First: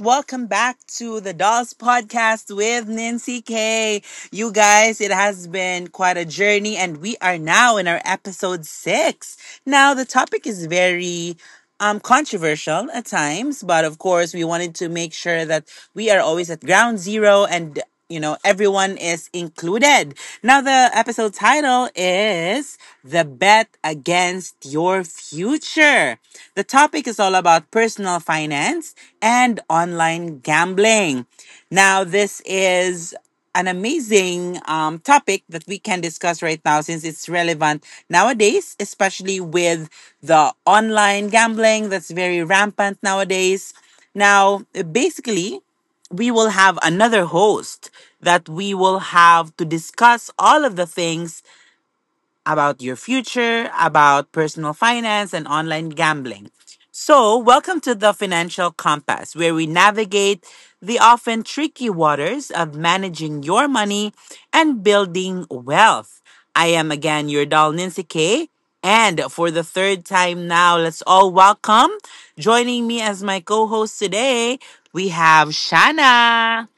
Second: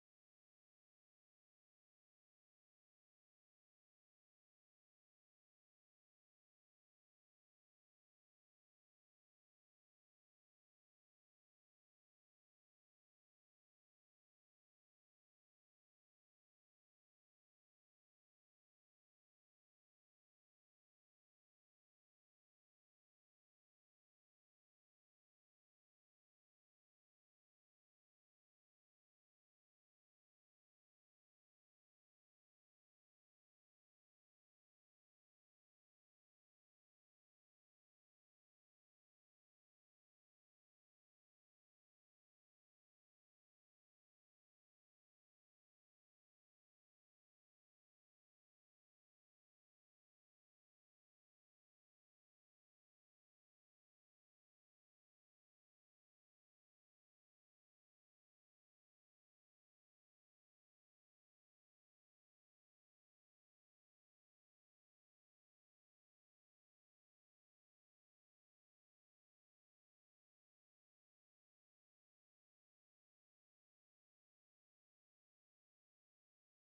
welcome back to the Dolls Podcast with Nancy K. You guys, it has been quite a journey, and we are now in our episode six. Now, the topic is very controversial at times, but of course, we wanted to make sure that we are always at ground zero and everyone is included. Now, the episode title is The Bet Against Your Future. The topic is all about personal finance and online gambling. Now, this is an amazing topic that we can discuss right now since it's relevant nowadays, especially with the online gambling that's very rampant nowadays. Now, basically, we will have another host that we will have to discuss all of the things about your future, about personal finance, and online gambling. So, welcome to the Financial Compass, where we navigate the often tricky waters of managing your money and building wealth. I am again your doll, Nancy Kay. And for the third time now, let's all welcome. Joining me as my co host today, we have Shanna.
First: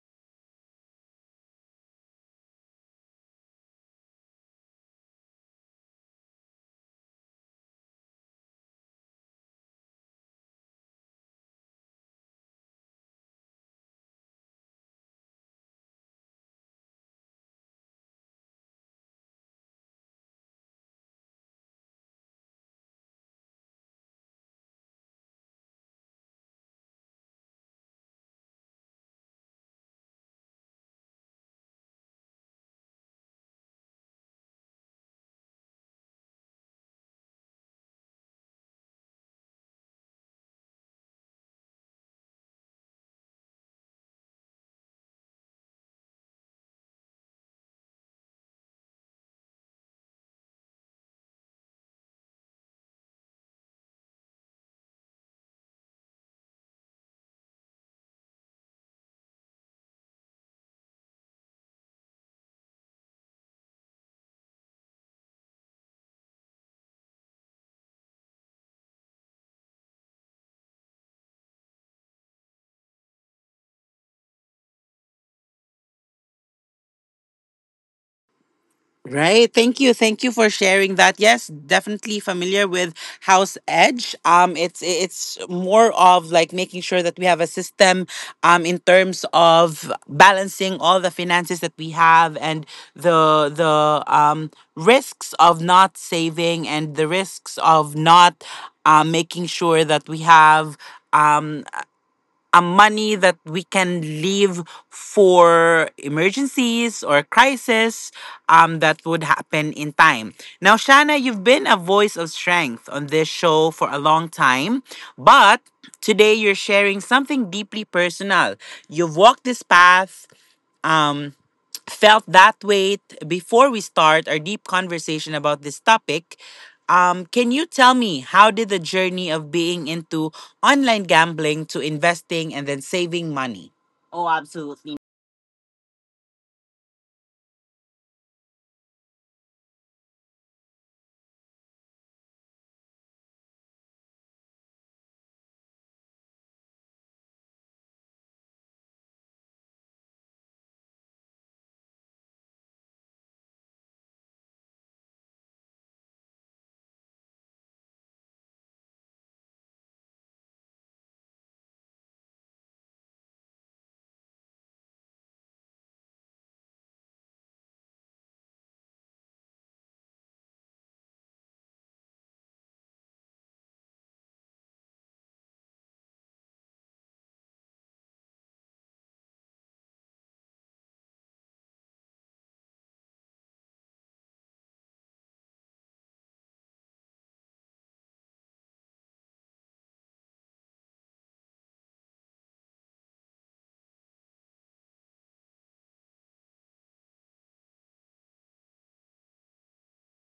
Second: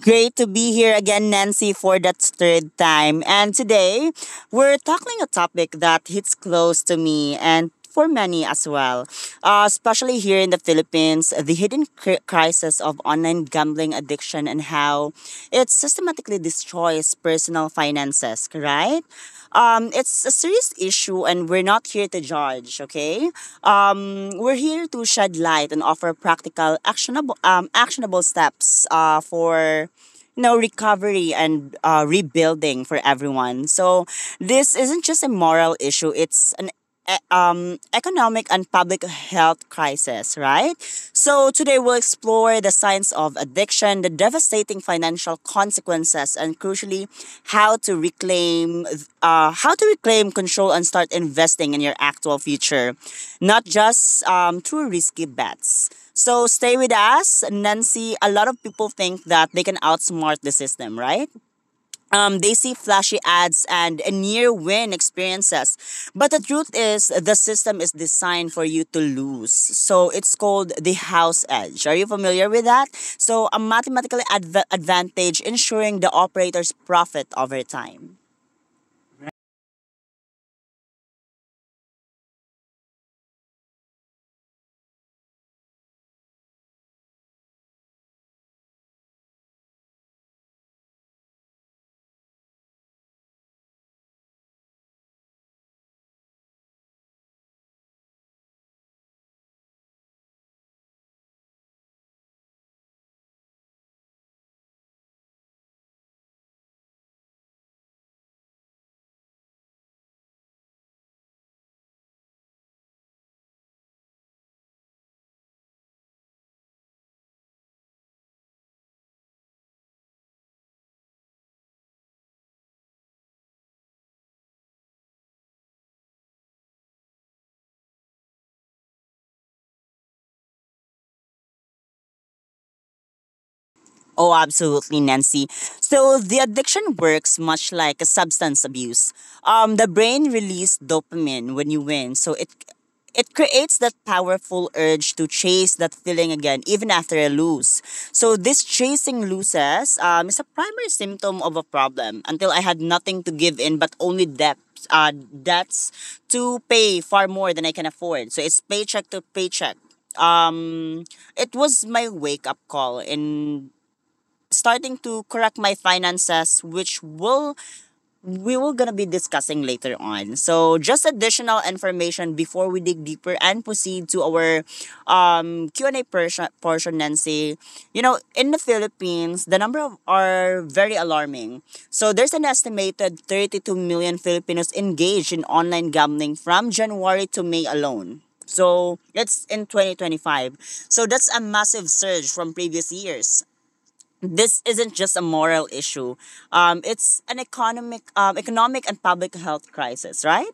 Great to be here again, Nancy, for that third time. And today, we're tackling a topic that hits close to me and for many as well, especially here in the Philippines, the hidden crisis of online gambling addiction and how it systematically destroys personal finances, right? It's a serious issue and we're not here to judge, okay? We're here to shed light and offer practical, actionable, actionable steps for recovery and rebuilding for everyone. So this isn't just a moral issue; it's an economic and public health crisis, right? So today we'll explore the science of addiction, the devastating financial consequences, and crucially, how to reclaim, how to reclaim control and start investing in your actual future, not just through risky bets. So stay with us, Nancy. A lot of people think that they can outsmart the system, right? They see flashy ads and near win experiences. But the truth is, the system is designed for you to lose. So it's called the house edge. Are you familiar with that? So, a mathematical advantage ensuring the operator's profit over time. Right. Thank you. Thank you for sharing that. Yes, definitely familiar with House Edge. It's more of like making sure that we have a system, in terms of balancing all the finances that we have and the risks of not saving and the risks of not making sure that we have um a money that we can leave for emergencies or crisis that would happen in time. Now, Shana, you've been a voice of strength on this show for a long time, but today you're sharing something deeply personal. You've walked this path. Um, Felt that weight before we start our deep conversation about this topic. Can you tell me how did the journey of being into online gambling to investing and then saving money? Oh, Oh, absolutely, absolutely. Nancy. So the addiction works much like a substance abuse. The brain releases dopamine when you win, so it creates that powerful urge to chase that feeling again, even after a lose. So this chasing loses is a primary symptom of a problem. Until I had nothing to give in, but only debt. Debts to pay far more than I can afford. So it's paycheck to paycheck. Um, it was my wake up call and starting to correct my finances, which will we will gonna be discussing later on. So just additional information before we dig deeper and proceed to our Q and A portion, Nancy. You know, in the Philippines, the number of are very alarming. So there's an estimated 32 million Filipinos engaged in online gambling from January to May alone. So it's in 2025. So that's a massive surge from previous years. This isn't just a moral issue. It's an economic and public health crisis, right?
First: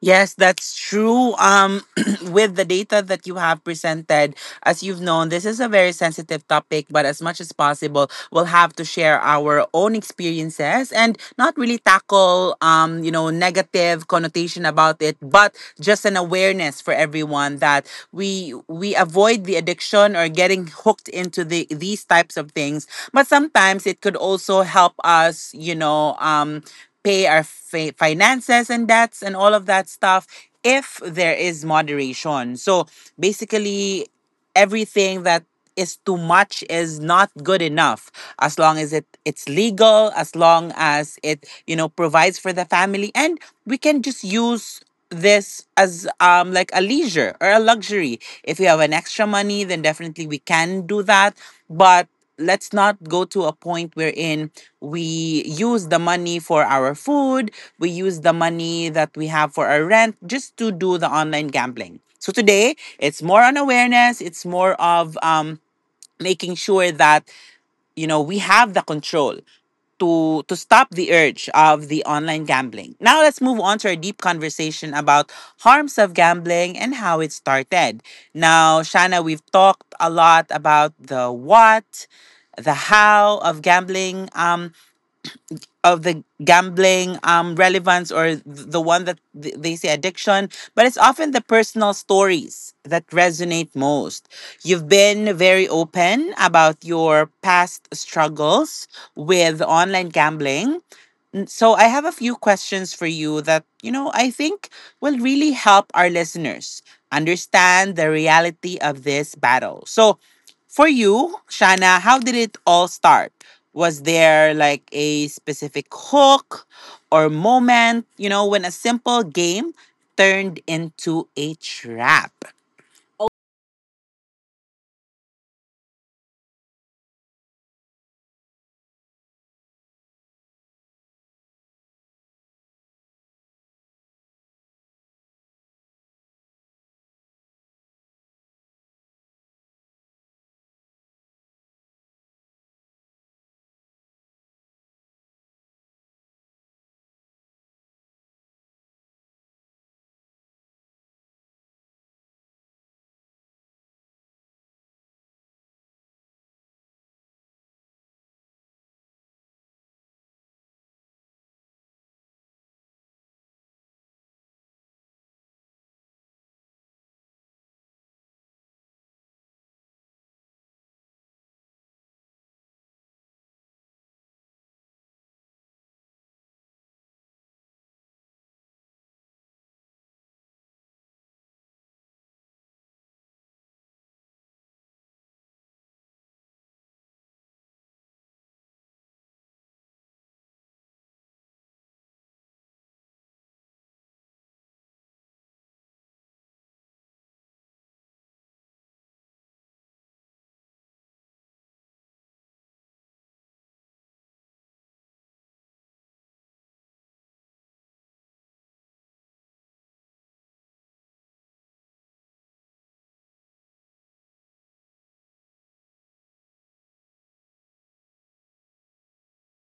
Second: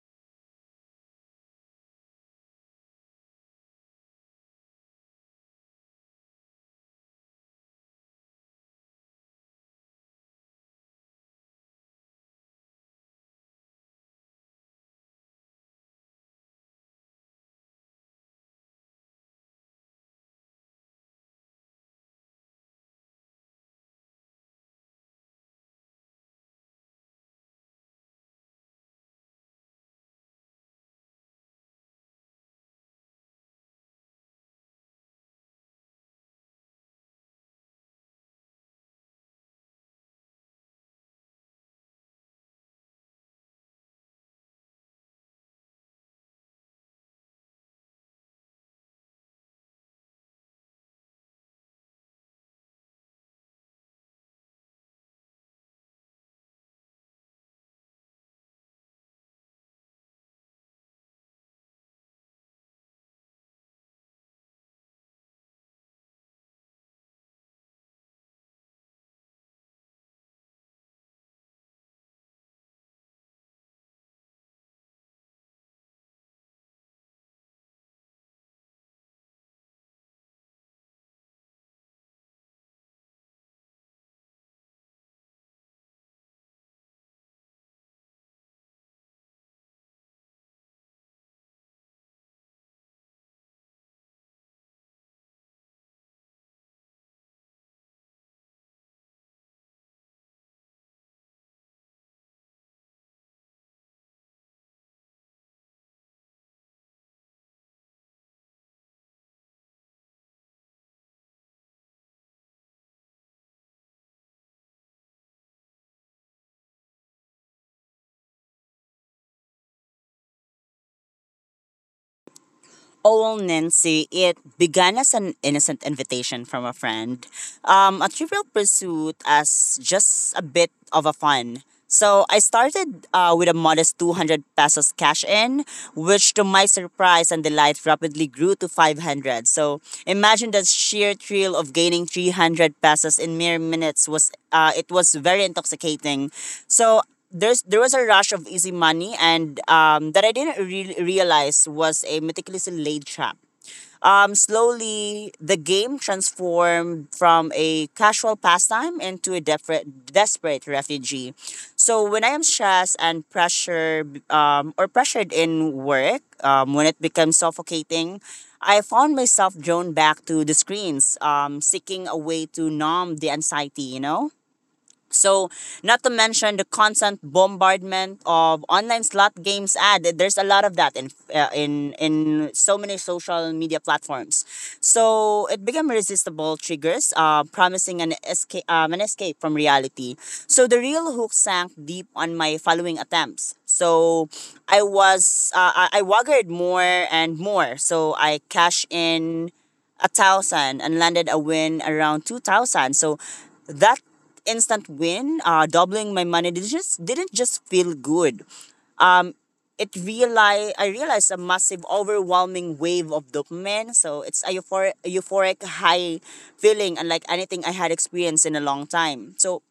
Yes, that's true. With the data that you have presented, as you've known, this is a very sensitive topic, but as much as possible, we'll have to share our own experiences and not really tackle, you know, negative connotation about it, but just an awareness for everyone that we avoid the addiction or getting hooked into the these types of things. But sometimes it could also help us, you know, pay our finances and debts and all of that stuff if there is moderation. So basically everything that is too much is not good enough as long as it it's legal, as long as it, you know, provides for the family and we can just use this as like a leisure or a luxury. If we have an extra money, then definitely we can do that, but let's not go to a point wherein we use the money for our food, we use the money that we have for our rent just to do the online gambling. So today, it's more on awareness, it's more of making sure that, you know, we have the control to stop the urge of the online gambling. Now let's move on to our deep conversation about harms of gambling and how it started. Now, Shana, we've talked a lot about the what, the how of gambling. Of the gambling relevance or the one that they say addiction, but it's often the personal stories that resonate most. You've been very open about your past struggles with online gambling. So I have a few questions for you that, you know, I think will really help our listeners understand the reality of this battle. So for you, Shana, how did it all start? Was there like a specific hook or moment, you know, when a simple game turned into a trap? Oh, Nancy, it began as an innocent invitation from a friend. A trivial pursuit as just a bit of a fun. So I started with a modest 200 pesos cash in, which to my surprise and delight rapidly grew to 500. So imagine the sheer thrill of gaining 300 pesos in mere minutes was it was very intoxicating. So there was a rush of easy money and that I didn't realize was a meticulously laid trap. Slowly, the game transformed from a casual pastime into a desperate refugee. So when I am stressed and pressured or pressured in work, when it becomes suffocating, I found myself drawn back to the screens, seeking a way to numb the anxiety, so, not to mention the constant bombardment of online slot games ad. There's a lot of that in in so many social media platforms. So it became irresistible triggers, an escape from reality. So the real hook sank deep on my following attempts. So I was I waggered more and more. So I cashed in 1,000 and landed a win around 2,000. So that instant win, doubling my money did just didn't just feel good. It realized I realized a massive, overwhelming wave of dopamine. So it's a euphoric high feeling, unlike anything I had experienced in a long time. So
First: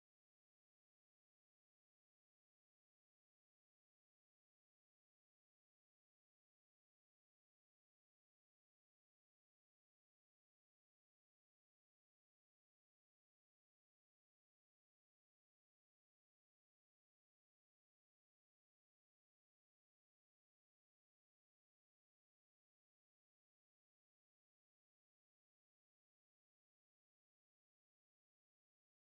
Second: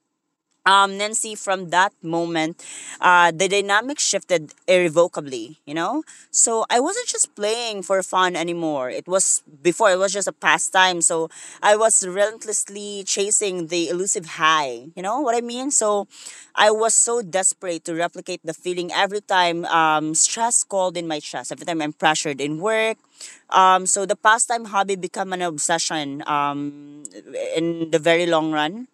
Nancy, from that moment, the dynamic shifted irrevocably, you know? So I wasn't just playing for fun anymore. It was before, it was just a pastime. So I was relentlessly chasing the elusive high, you know what I mean? So I was so desperate to replicate the feeling every time stress called in my chest, every time I'm pressured in work. So the pastime hobby became an obsession in the very long run.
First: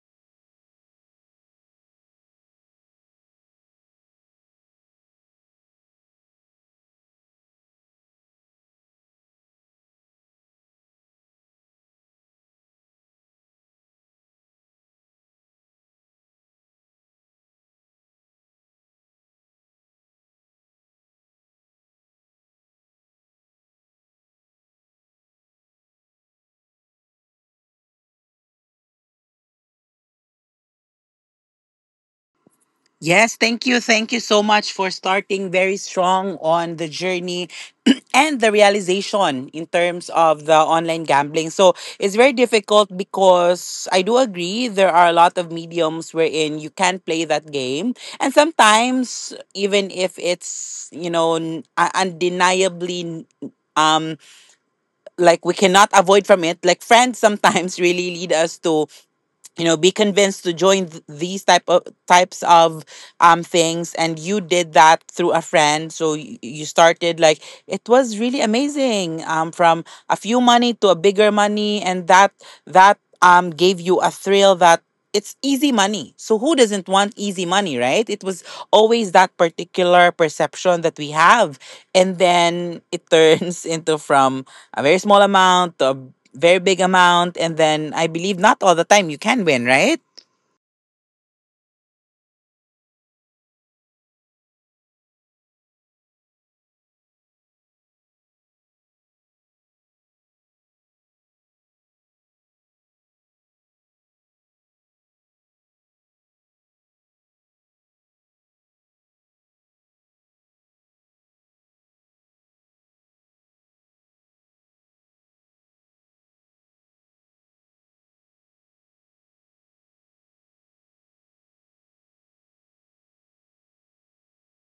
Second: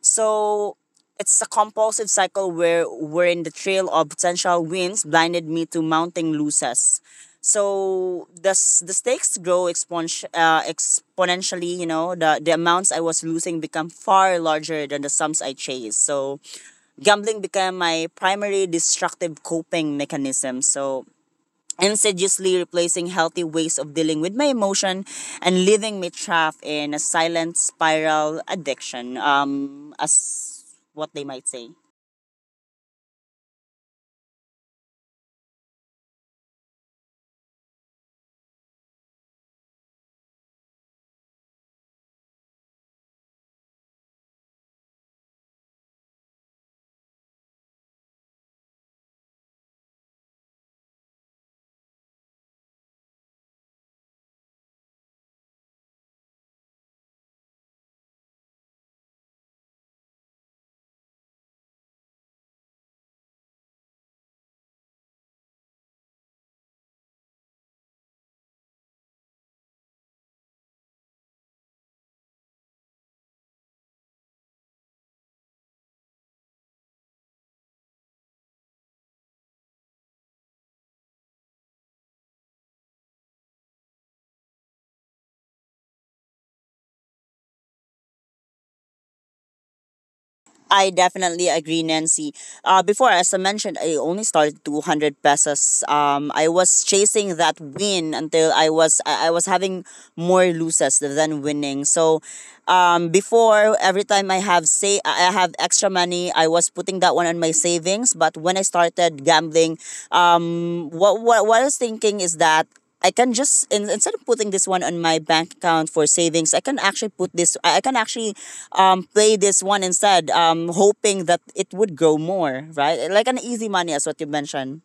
So it's a compulsive cycle where we're in the trail of potential wins blinded me to mounting losses. So the stakes grow exponentially. You know the amounts I was losing become far larger than the sums I chased. So gambling became my primary destructive coping mechanism. So insidiously replacing healthy ways of dealing with my emotion and leaving me trapped in a silent spiral addiction, as what they might say. Yes, thank you. Thank you so much for starting very strong on the journey and the realization in terms of the online gambling. So it's very difficult because I do agree there are a lot of mediums wherein you can play that game. And sometimes, even if it's, you know, undeniably um like we cannot avoid from it, like friends sometimes really lead us to, you know, be convinced to join these types of things, and you did that through a friend. So you started like it was really amazing from a few money to a bigger money, and that gave you a thrill that it's easy money. So who doesn't want easy money, right? It was always that particular perception that we have. And then it turns into from a very small amount to a very big amount. And then I believe not all the time you can win, right? I definitely agree, Nancy. Before, as I mentioned, I only started 200 pesos. I was chasing that win until I was having more losses than winning. So, before every time I have, say I have extra money, I was putting that one on my savings. But when I started gambling, um, what I was thinking is that I can just instead of putting this one on my bank account for savings, I can actually put this. I can actually play this one instead, hoping that it would grow more. Right, like an easy money, as what you mentioned.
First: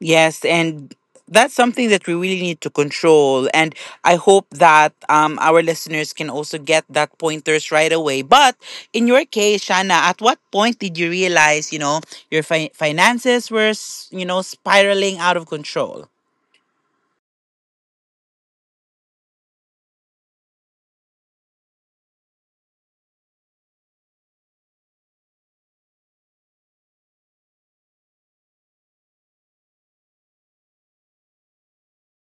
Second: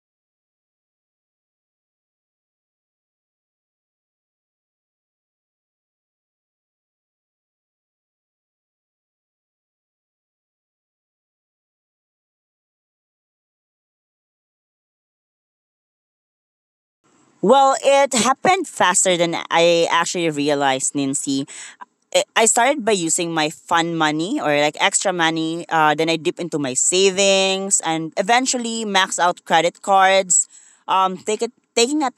Yes, and that's something that we really need to control. And I hope that our listeners can also get that pointers right away. But in your case, Shana, at what point did you realize, you know, your finances were, you know, spiraling out of control? Well, it happened faster than I actually realized, Nancy. I started by using my fun money or like extra money. Then I dip into my savings and eventually max out credit cards. Take it, taking it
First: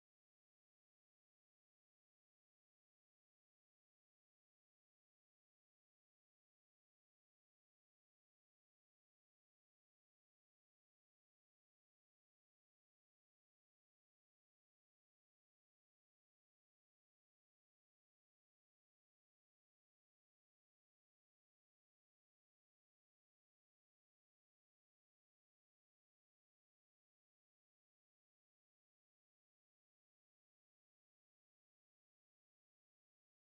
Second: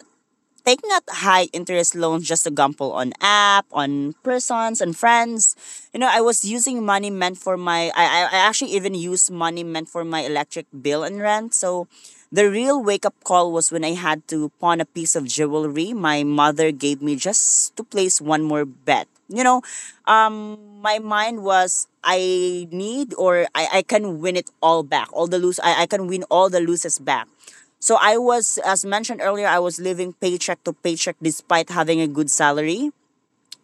Taking out high interest loans just to gamble on app, on persons and friends. You know, I was using money meant for my I actually even used money meant for my electric bill and rent. So the real wake up call was when I had to pawn a piece of jewelry my mother gave me just to place one more bet. You know, my mind was I need, or I can win it all back. All the lose, I can win all the losses back. So I was, as mentioned earlier, I was living paycheck to paycheck despite having a good salary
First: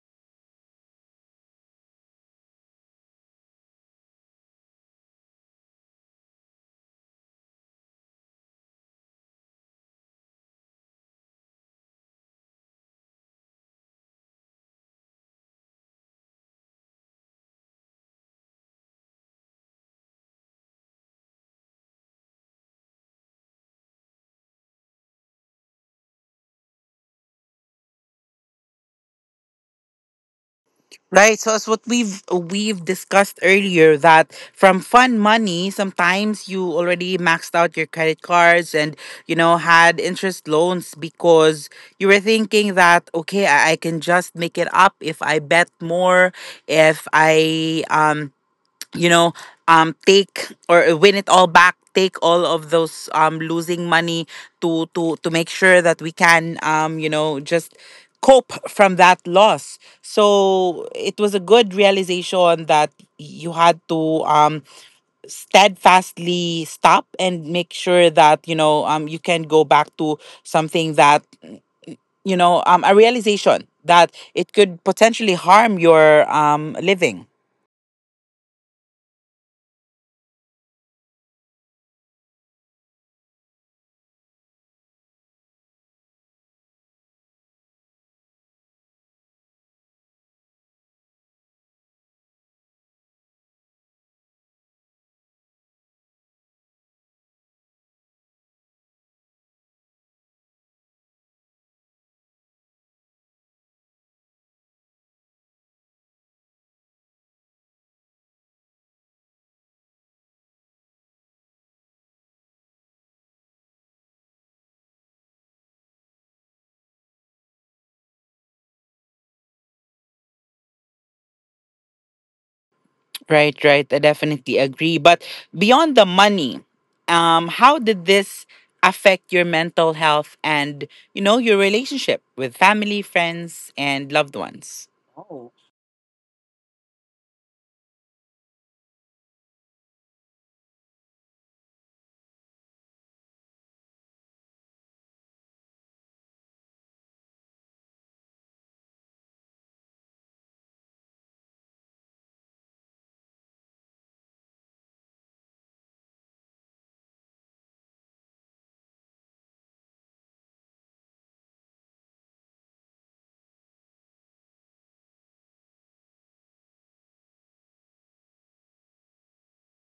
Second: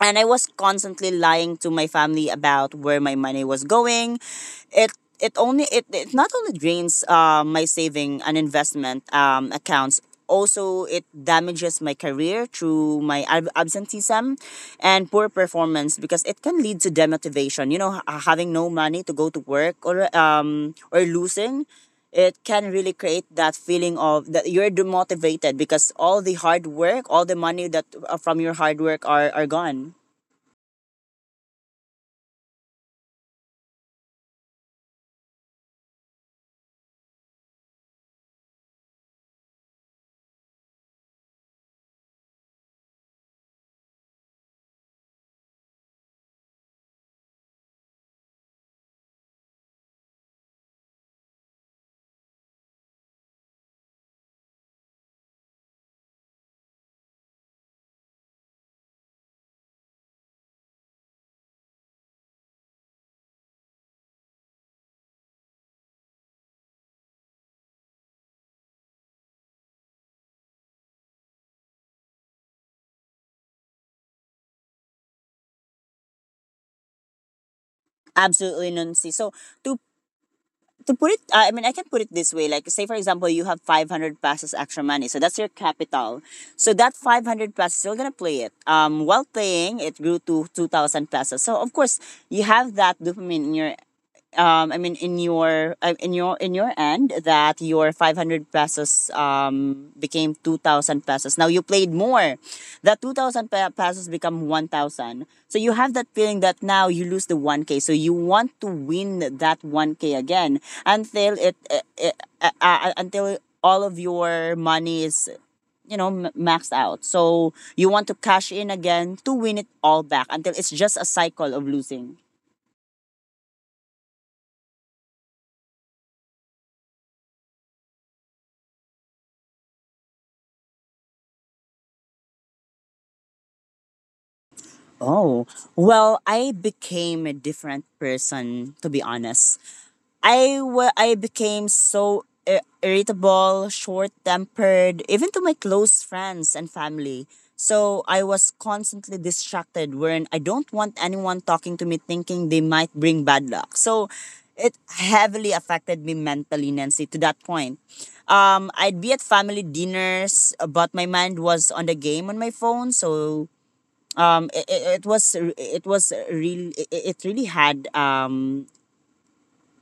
and I was constantly lying to my family about where my money was going. It it it not only drains my saving and investment accounts. Also, it damages my career through my absenteeism and poor performance because it can lead to demotivation. You know, having no money to go to work or losing it, can really create that feeling of that you're demotivated because all the hard work, all the money that from your hard work are gone. Right. So as what we've discussed earlier that from fun money, sometimes you already maxed out your credit cards and you know had interest loans because you were thinking that, okay, I can just make it up if I bet more, if I you know take or win it all back, take all of those losing money to to make sure that we can, you know, just cope from that loss. So it was a good realization that you had to steadfastly stop and make sure that, you know, you can go back to something that, you know, a realization that it could potentially harm your living. Absolutely, Nancy. So to to put it, I can put it this way. Like, say for example, you have 500 passes extra money, so that's your capital. So that 500 passes, you're gonna play it. While playing, it grew to 2,000 passes. So of course, you have that dopamine in your in your end, that your 500 pesos became 2,000 pesos. Now you played more. That 2,000 pesos become 1,000. So you have that feeling that now you lose the one k. So you want to win that one k again until it until all of your money is, maxed out. So you want to cash in again to win it all back until it's just a cycle of losing. Right, right. I definitely agree. But beyond the money, how did this affect your mental health and, you know, your relationship with family, friends, and loved ones? Oh, well, I became a different person, to be honest. I became so irritable, short tempered, even to my close friends and family. So I was constantly distracted, wherein I don't want anyone talking to me thinking they might bring bad luck. So it heavily affected me mentally, Nancy, to that point. I'd be at family dinners, but my mind was on the game on my phone. So it was, it, was really it really had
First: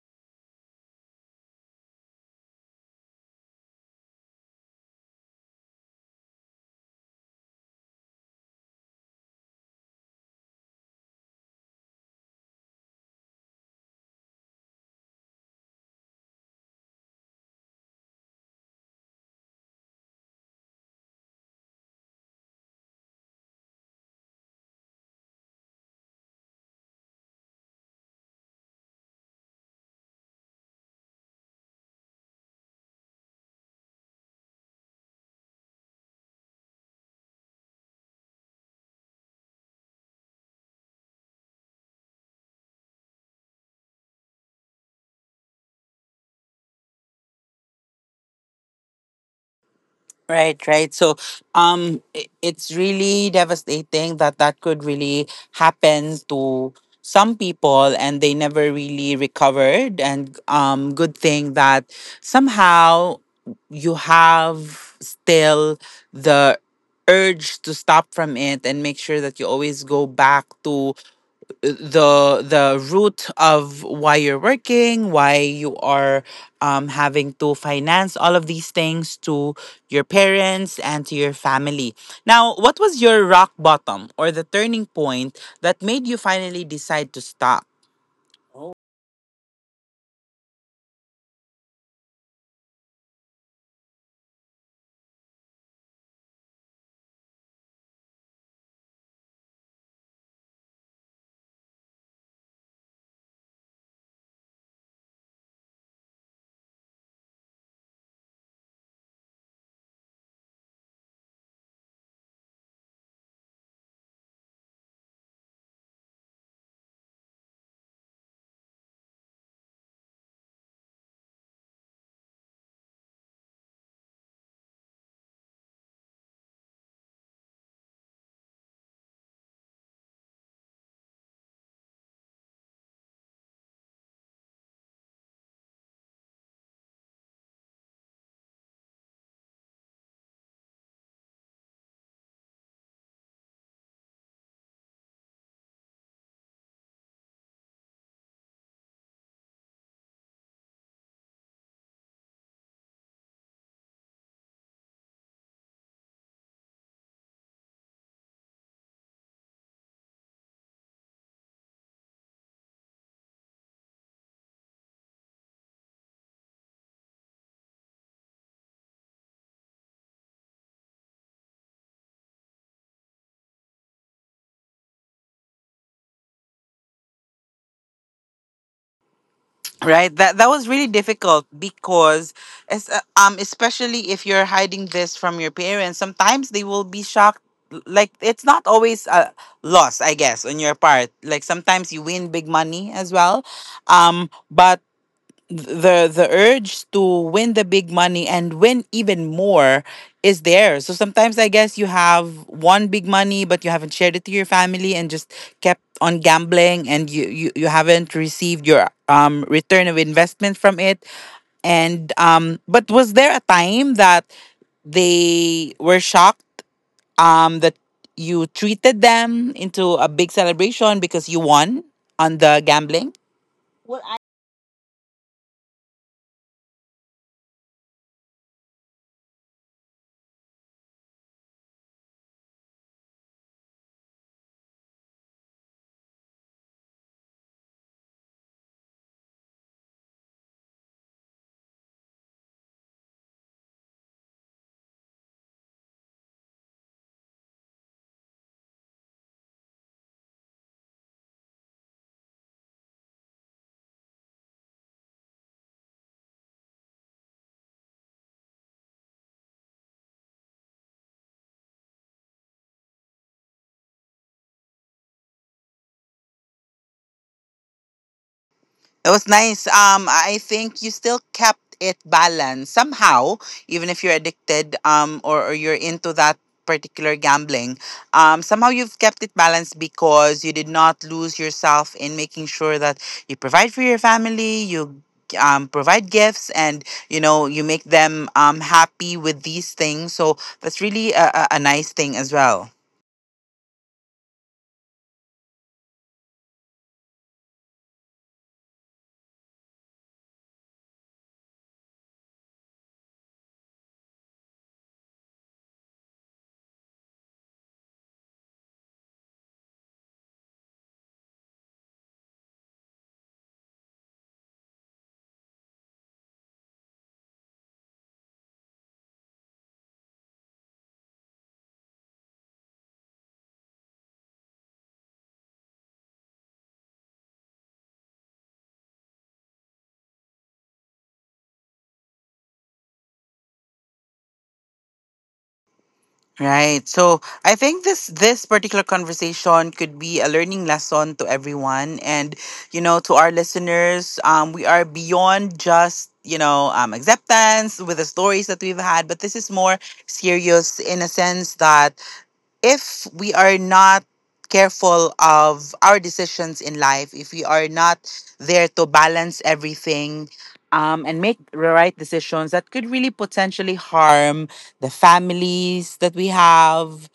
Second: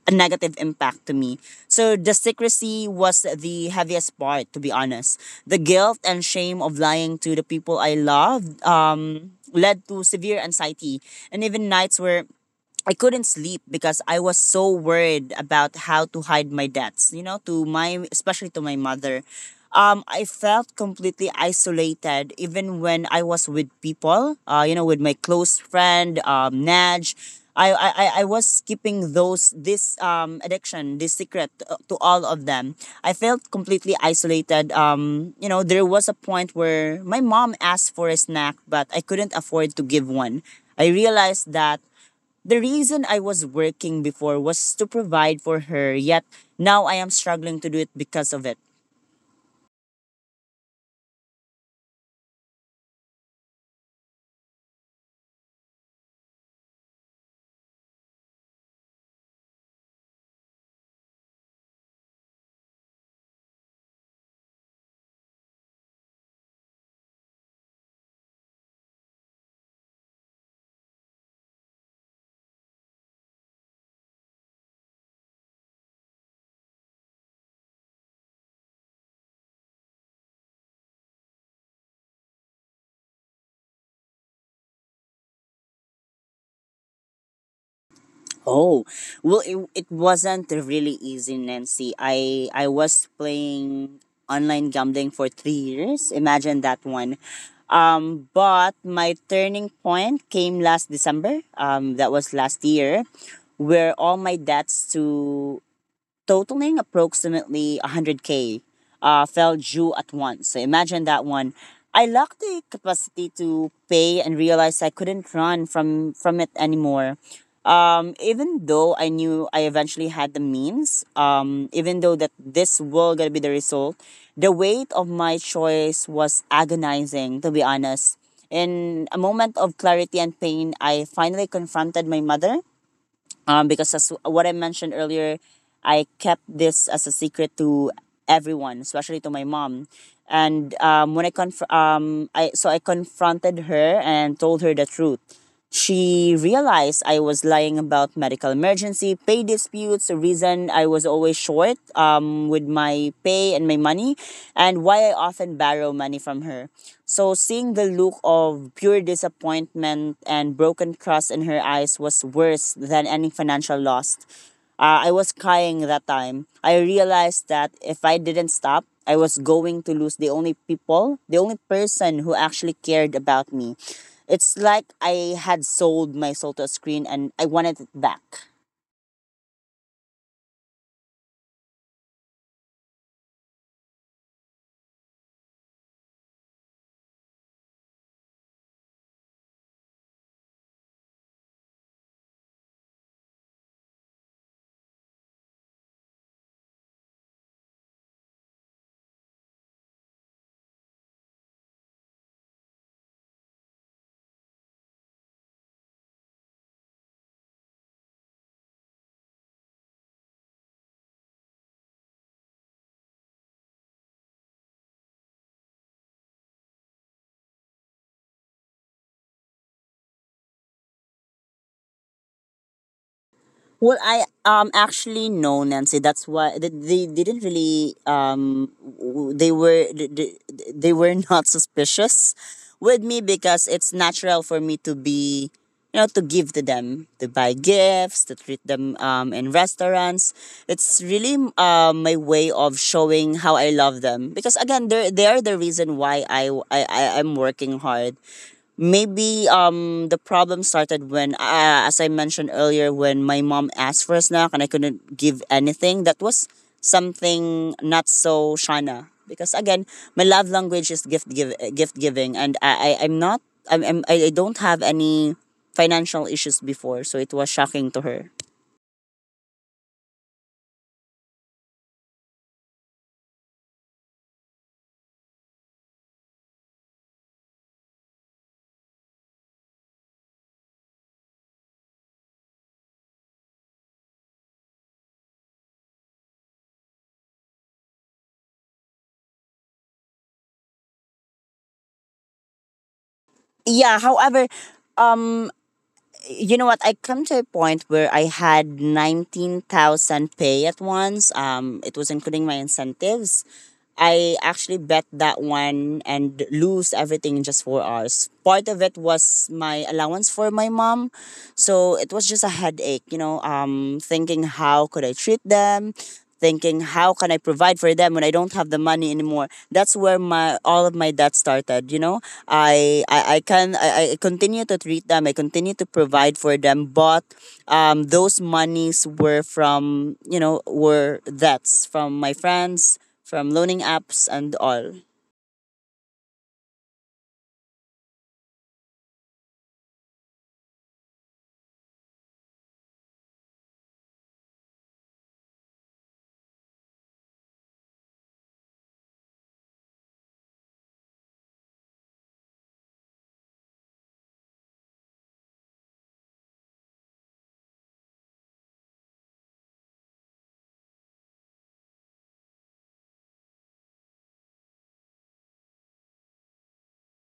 a negative impact to me. So the secrecy was the heaviest part, to be honest. The guilt and shame of lying to the people I loved led to severe anxiety and even nights where I couldn't sleep because I was so worried about how to hide my debts, you know, to my, especially to my mother. I felt completely isolated even when I was with people, you know, with my close friend, Naj. I was keeping those this addiction, this secret to all of them. I felt completely isolated. You know, there was a point where my mom asked for a snack, but I couldn't afford to give one. I realized that the reason I was working before was to provide for her, yet now I am struggling to do it because of it. Right, right. So, it's really devastating that that could really happen to some people, and they never really recovered. And good thing that somehow you have still the urge to stop from it and make sure that you always go back to the root of why you're working, why you are having to finance all of these things to your parents and to your family. Now, what was your rock bottom or the turning point that made you finally decide to stop? Oh, well, it wasn't really easy, Nancy. I was playing online gambling for 3 years. Imagine that one. But my turning point came last December. That was last year, where all my debts to totaling approximately 100K, fell due at once. So imagine that one. I lacked the capacity to pay and realized I couldn't run from it anymore. Even though I knew I eventually had the means, even though that this will gonna be the result, the weight of my choice was agonizing, to be honest. In a moment of clarity and pain, I finally confronted my mother, because as what I mentioned earlier, I kept this as a secret to everyone, especially to my mom. And when I conf- I so I confronted her and told her the truth. She realized I was lying about medical emergency, pay disputes, the reason I was always short with my pay and my money and why I often borrow money from her. So seeing the look of pure disappointment and broken trust in her eyes was worse than any financial loss. I was crying that time. I realized that if I didn't stop, I was going to lose the only people, the only person who actually cared about me. It's like I had sold my soul to a screen and I wanted it back. Right, that that was really difficult because especially if you're hiding this from your parents, sometimes they will be shocked. Like, it's not always a loss, I guess, on your part. Like sometimes you win big money as well, but the urge to win the big money and win even more is there. So sometimes I guess you have one big money but you haven't shared it to your family and just kept on gambling, and you haven't received your return of investment from it. And um, but was there a time that they were shocked that you treated them into a big celebration because you won on the gambling? Well, I actually know, Nancy. That's why they didn't really w- they were they, they they were not suspicious with me because it's natural for me to be, you know, to give to them, to buy gifts, to treat them in restaurants. It's really my way of showing how I love them, because again they are the reason why I am working hard. Maybe the problem started when as I mentioned earlier, when my mom asked for a snack and I couldn't give anything. That was something not so Shana, because again my love language is gift giving, and I I'm not I'm, I'm I don't have any financial issues before, so it was shocking to her. It was nice. I think you still kept it balanced somehow, even if you're addicted or you're into that particular gambling. Somehow you've kept it balanced because you did not lose yourself in making sure that you provide for your family, you provide gifts, and you know you make them happy with these things. So that's really a nice thing as well. Yeah, however, um. you know what, I come to a point where I had 19,000 pay at once. Um, it was including my incentives. I actually bet that one and lose everything in just 4 hours. Part of it was my allowance for my mom, so it was just a headache, you know. Thinking how could I treat them, thinking how can I provide for them when I don't have the money anymore. That's where my all of my debt started, you know. I continue to treat them, I continue to provide for them, but those monies were from were debts from my friends, from loaning apps and all. Right. So I think this this particular conversation could be a learning lesson to everyone, and you know, to our listeners, um, we are beyond just, you know, acceptance with the stories that we've had, but this is more serious in a sense that if we are not careful of our decisions in life, if we are not there to balance everything and make the right decisions, that could really potentially harm the families that we have,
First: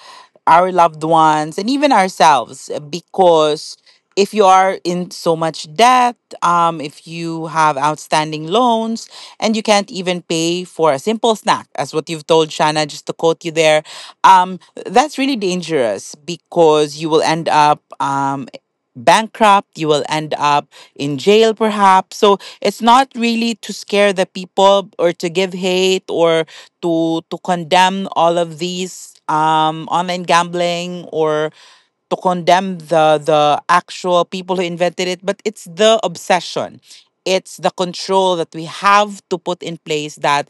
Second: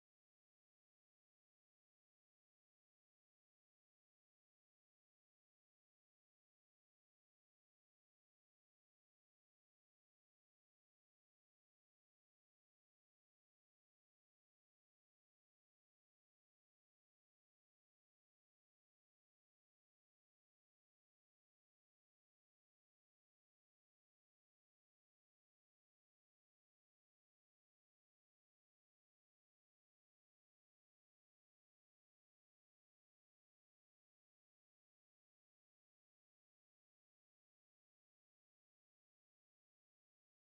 our loved ones, and even ourselves. Because if you are in so much debt, if you have outstanding loans, and you can't even pay for a simple snack, as what you've told Shanna, just to quote you there, um, that's really dangerous because you will end up bankrupt, you will end up in jail perhaps. So it's not really to scare the people or to give hate or to condemn all of these online gambling or to condemn the actual people who invented it, but it's the obsession, it's the control that we have to put in place that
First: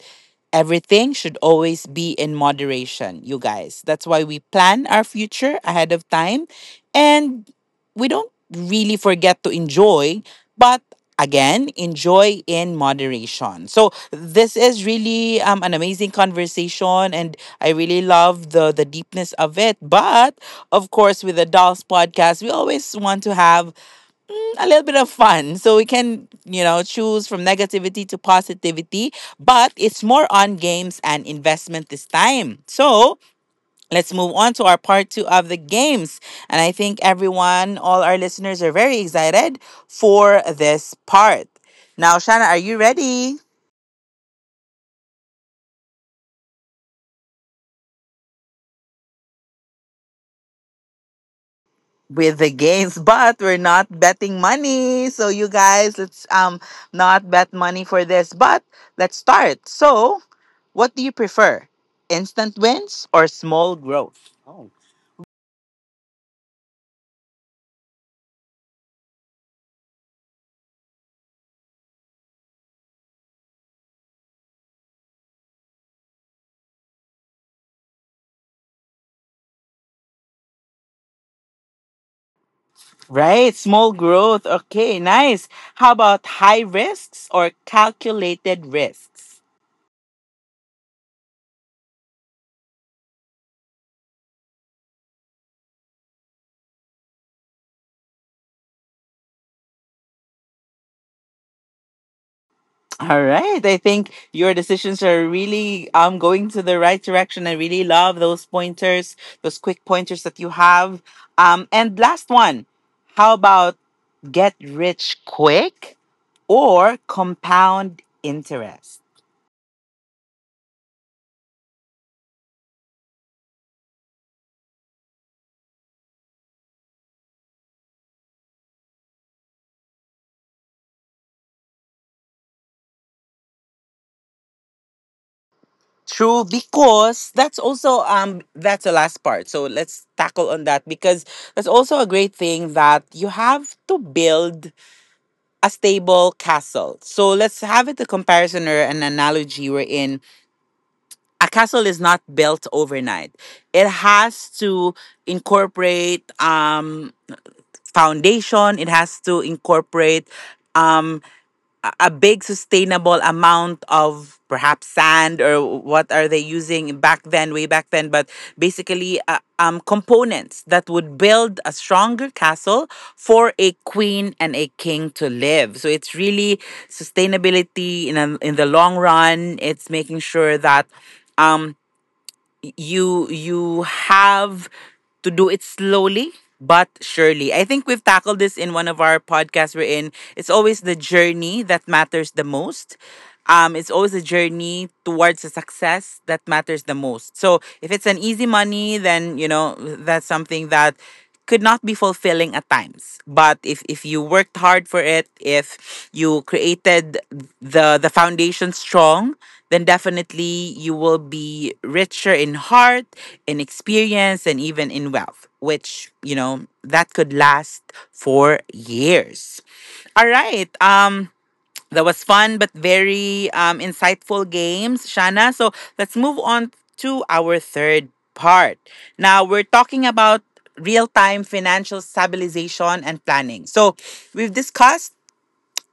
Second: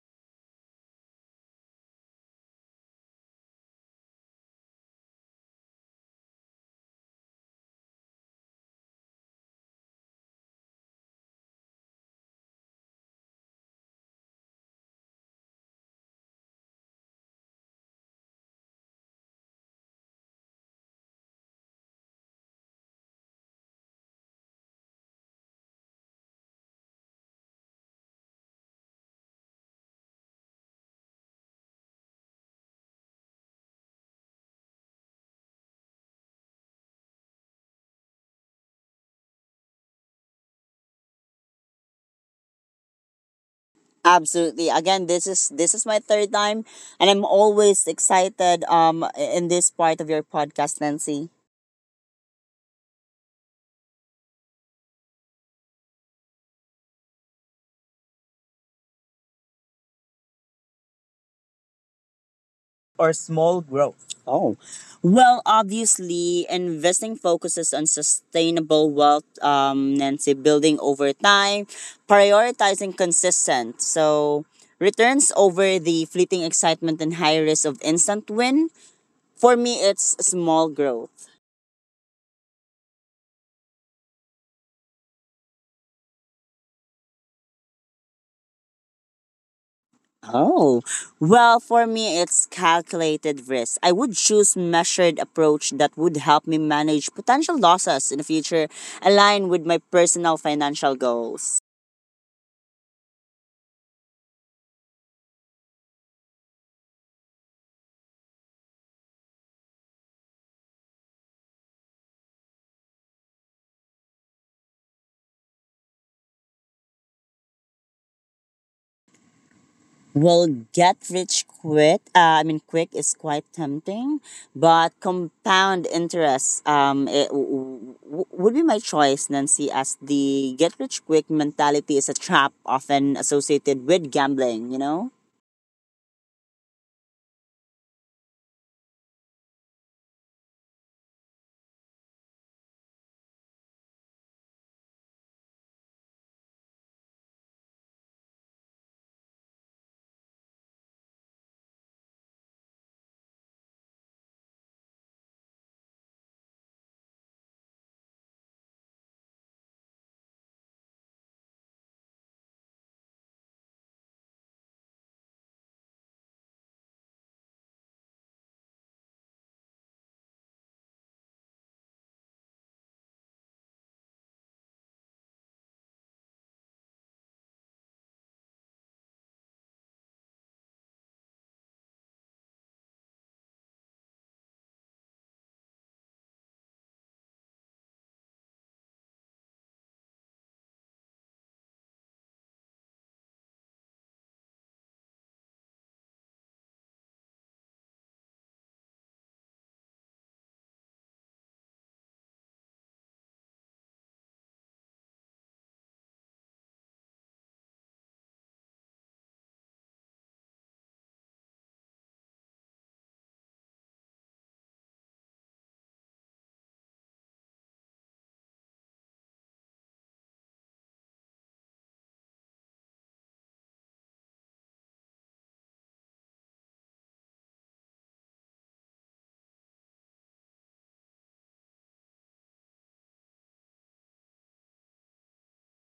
everything should always be in moderation, you guys. That's why we plan our future ahead of time and we don't really forget to enjoy, but again, enjoy in moderation. So this is really an amazing conversation and I really love the deepness of it, but of course with the Dolls podcast, we always want to have a little bit of fun. So we can, you know, choose from negativity to positivity, but it's more on games and investment this time. So let's move on to our part two of the games. And I think everyone, all our listeners, are very excited for this part. Now, Shana, are you ready? Absolutely. Again, this is my third time, and I'm always excited in this part of your podcast, Nancy. With the games but we're not betting money, so you guys, let's not bet money for this, but let's start. So what do you prefer, instant wins Or or small small growth? growth? Oh, Oh, well, obviously, investing focuses on sustainable wealth, Nancy, building over time, prioritizing consistent. So, returns over the fleeting excitement and high risk of instant win. For me, it's small growth. right, small growth, okay, nice. How about high risks or calculated risks? Oh, well, for me, it's calculated risk. I would choose measured approach that would help me manage potential losses in the future, align with my personal financial goals. All right. I think your decisions are really going to the right direction. I really love those pointers, those quick pointers that you have. And last one. How about get rich quick or compound interest? Well, get rich quick. I mean, quick is quite tempting, but compound interest it would be my choice, Nancy, as the get rich quick mentality is a trap often associated with gambling, you know? True, because that's also that's the last part. So let's tackle on that because that's also a great thing that you have to build a stable castle. So let's have it a comparison or an analogy we're in a castle is not built overnight. It has to incorporate foundation. It has to incorporate um, a big sustainable amount of perhaps sand or what are they using back then, way back then. But basically, components that would build a stronger castle for a queen and a king to live. So it's really sustainability in a, in the long run. It's making sure that. Um, you have to do it slowly but surely. I think we've tackled this in one of our podcasts we're in. It's always the journey that matters the most. It's always a journey towards a success that matters the most. So if it's an easy money, then you know that's something that could not be fulfilling at times, but if you worked hard for it, if you created the foundation strong, then definitely you will be richer in heart, in experience, and even in wealth, which you know that could last for years. All right. That was fun but very insightful games, Shana. So let's move on to our third part. Now we're talking about real time financial stabilization and planning. So we've discussed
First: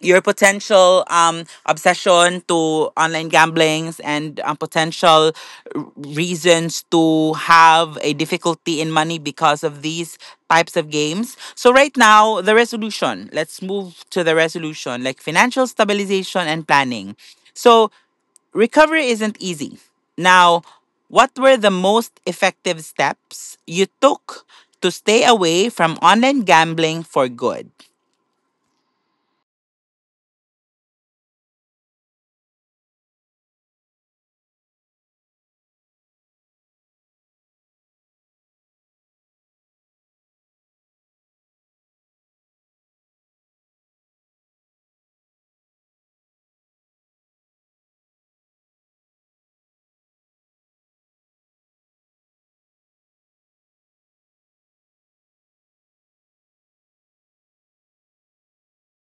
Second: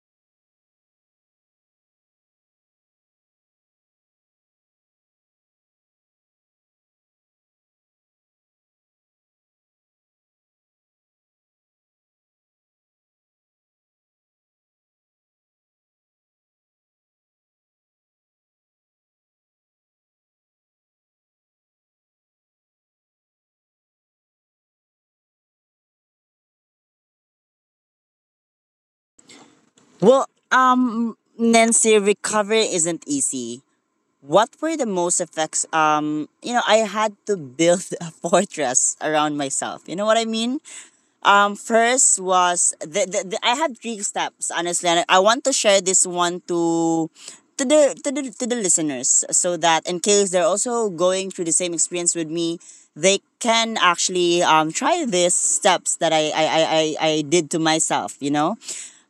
your potential obsession to online gamblings and potential reasons to have a difficulty in money because of these types of games. So right now, the resolution. Let's move to the resolution, like financial stabilization and planning. So recovery isn't easy. Now, what were the most effective steps you took to stay away from online gambling for good? Well, Nancy, recovery isn't easy. What were the most effects? You know, I had to build a fortress around myself. You know what I mean? First was the I had three steps, honestly, and I want to share this one to the listeners, so that in case they're also going through the same experience with me, they can actually try these steps that I did to myself. You know,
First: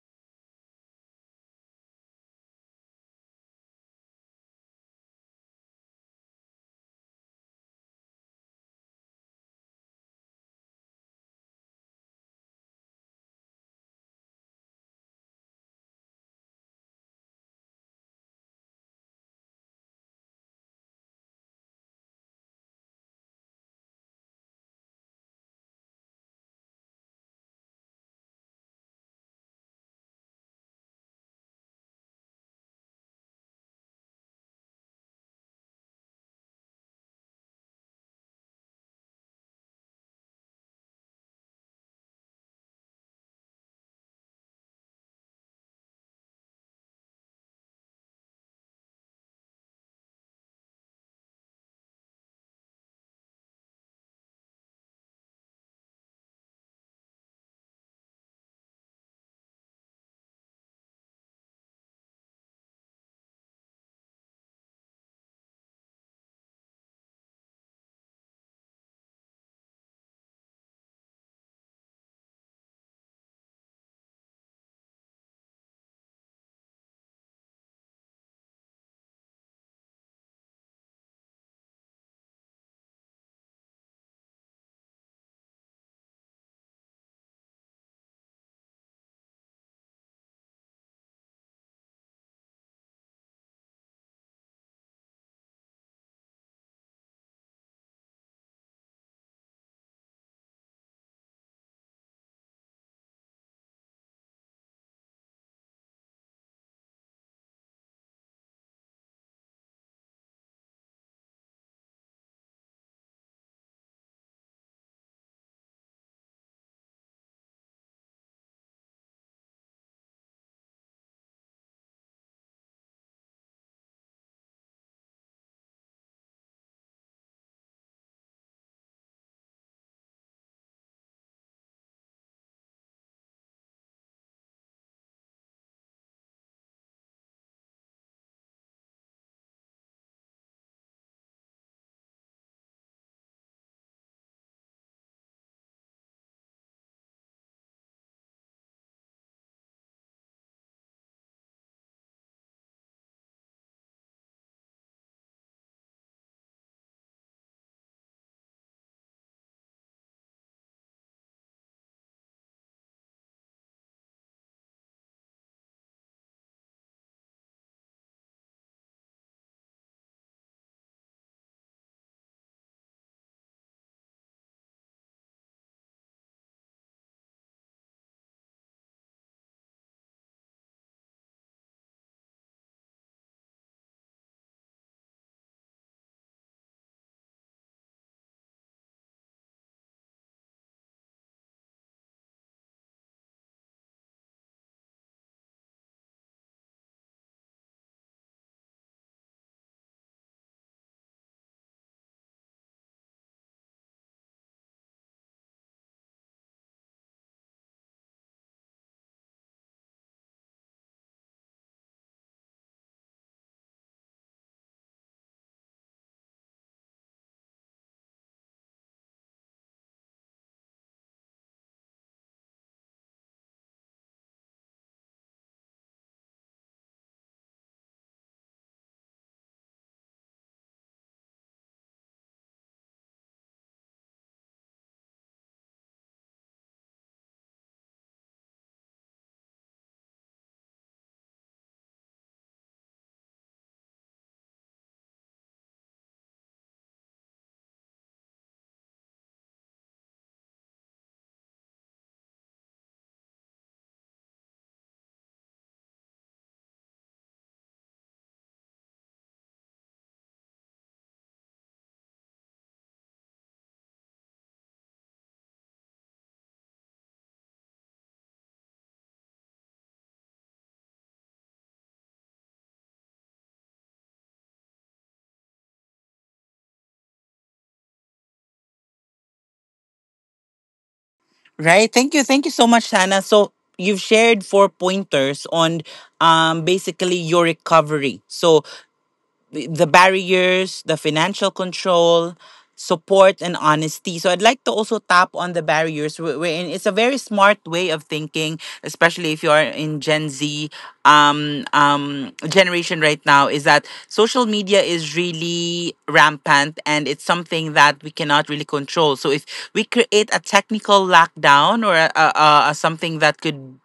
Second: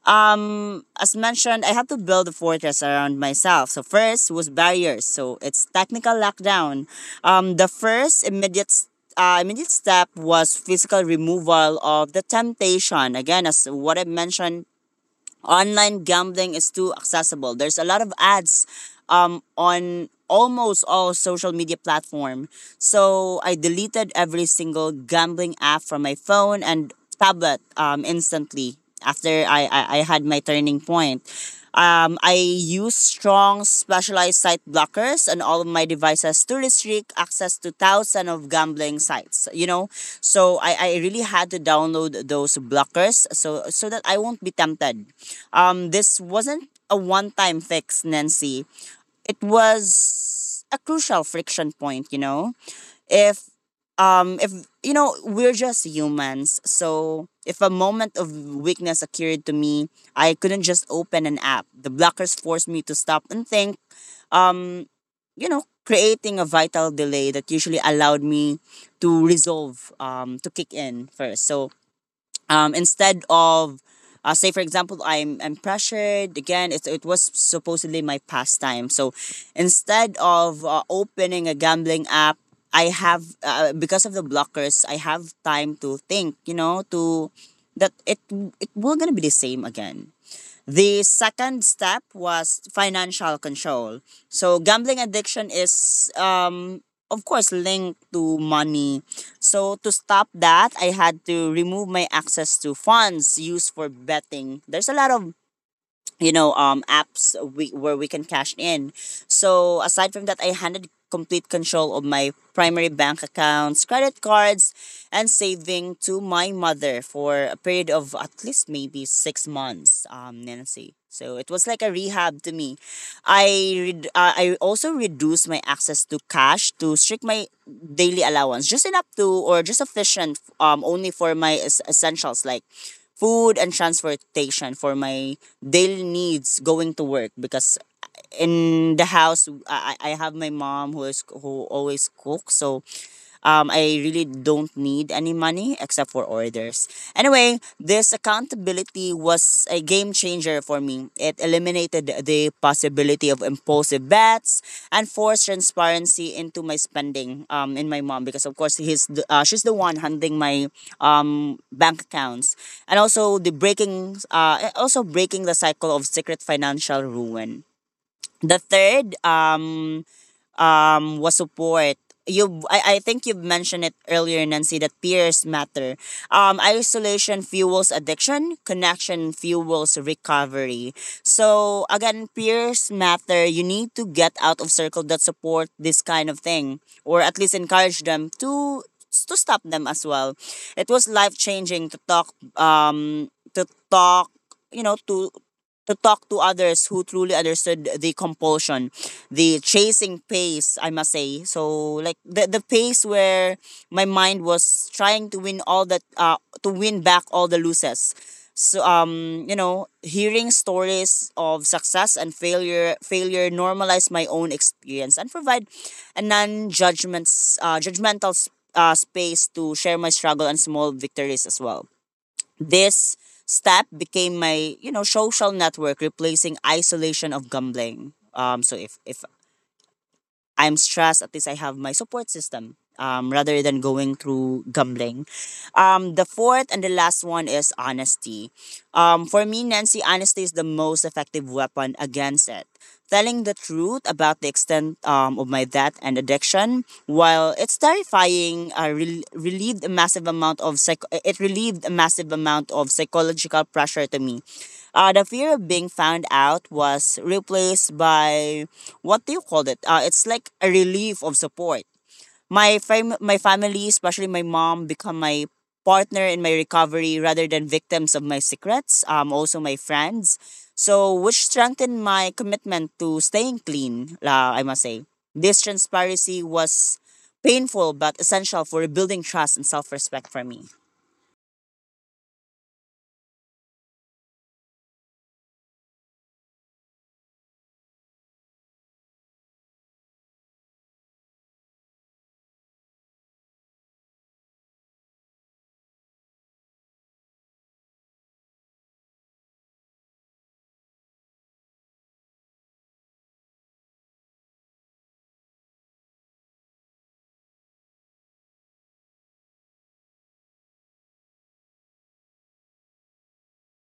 as mentioned, I had to build a fortress around myself. So first was barriers. So it's technical lockdown. The first immediate step was physical removal of the temptation. Again, as what I mentioned, online gambling is too accessible. There's a lot of ads, on almost all social media platform. So I deleted every single gambling app from my phone and tablet instantly after I had my turning point. I use strong specialized site blockers on all of my devices to restrict access to thousands of gambling sites. You know, so I really had to download those blockers so that I won't be tempted. This wasn't a one time fix, Nancy. It was a crucial friction point. You know, if if you know, we're just humans, so if a moment of weakness occurred to me, I couldn't just open an app. The blockers forced me to stop and think, um you know, creating a vital delay that usually allowed me to resolve to kick in first. So instead of say for example, I'm pressured again, it was supposedly my pastime. So instead of opening a gambling app, I have because of the blockers, I have time to think, you know, to that it will gonna be the same again. The second step was financial control. So gambling addiction is of course linked to money. So to stop that, I had to remove my access to funds used for betting. There's a lot of you know apps where we can cash in. So aside from that, I handed complete control of my primary bank accounts, credit cards, and saving to my mother for a period of at least maybe 6 months, um, Nancy. So it was like a rehab to me. I also reduced my access to cash to strict my daily allowance, just enough to or just sufficient only for my essentials like food and transportation for my daily needs going to work, because in the house, I have my mom who is who always cooks, so I really don't need any money except for orders. Anyway, this accountability was a game changer for me. It eliminated the possibility of impulsive bets and forced transparency into my spending, in my mom, because of course he's the, she's the one handling my bank accounts, and also the breaking also breaking the cycle of secret financial ruin. The third was support. You, I think you've mentioned it earlier, Nancy, that peers matter. Isolation fuels addiction, connection fuels recovery. So, again, peers matter. You need to get out of circle that support this kind of thing, or at least encourage them to stop them as well. It was life changing um to talk you know to talk to others who truly understood the compulsion, the chasing pace, I must say. So like the pace where my mind was trying to win all that to win back all the losses. So um, you know, hearing stories of success and failure normalize my own experience and provide a non judgments judgmental space to share my struggle and small victories as well. This step became my, you know, social network replacing isolation of gambling. So if I'm stressed, at least I have my support system, rather than going through gambling. The fourth and the last one is honesty. For me, Nancy, honesty is the most effective weapon against it. Telling the truth about the extent of my debt and addiction, while it's terrifying, relieved a massive amount of psych- it relieved a massive amount of psychological pressure to me. The fear of being found out was replaced by, what do you call it? It's like a relief of support. My family, especially my mom, become my partner in my recovery rather than victims of my secrets. Also my friends. So, which strengthened my commitment to staying clean. I must say, this transparency was painful but essential for rebuilding trust and self-respect for me. Right. Thank you. Thank you so much, Hannah. So you've shared four pointers on basically your recovery. So the barriers, the financial control, support, and honesty. So I'd like to also tap on the barriers. We in, it's a very smart way of thinking, especially if you're in Gen Z generation right now, is that social media is really rampant and it's something that we cannot really control. So if we create a technical lockdown or a something that could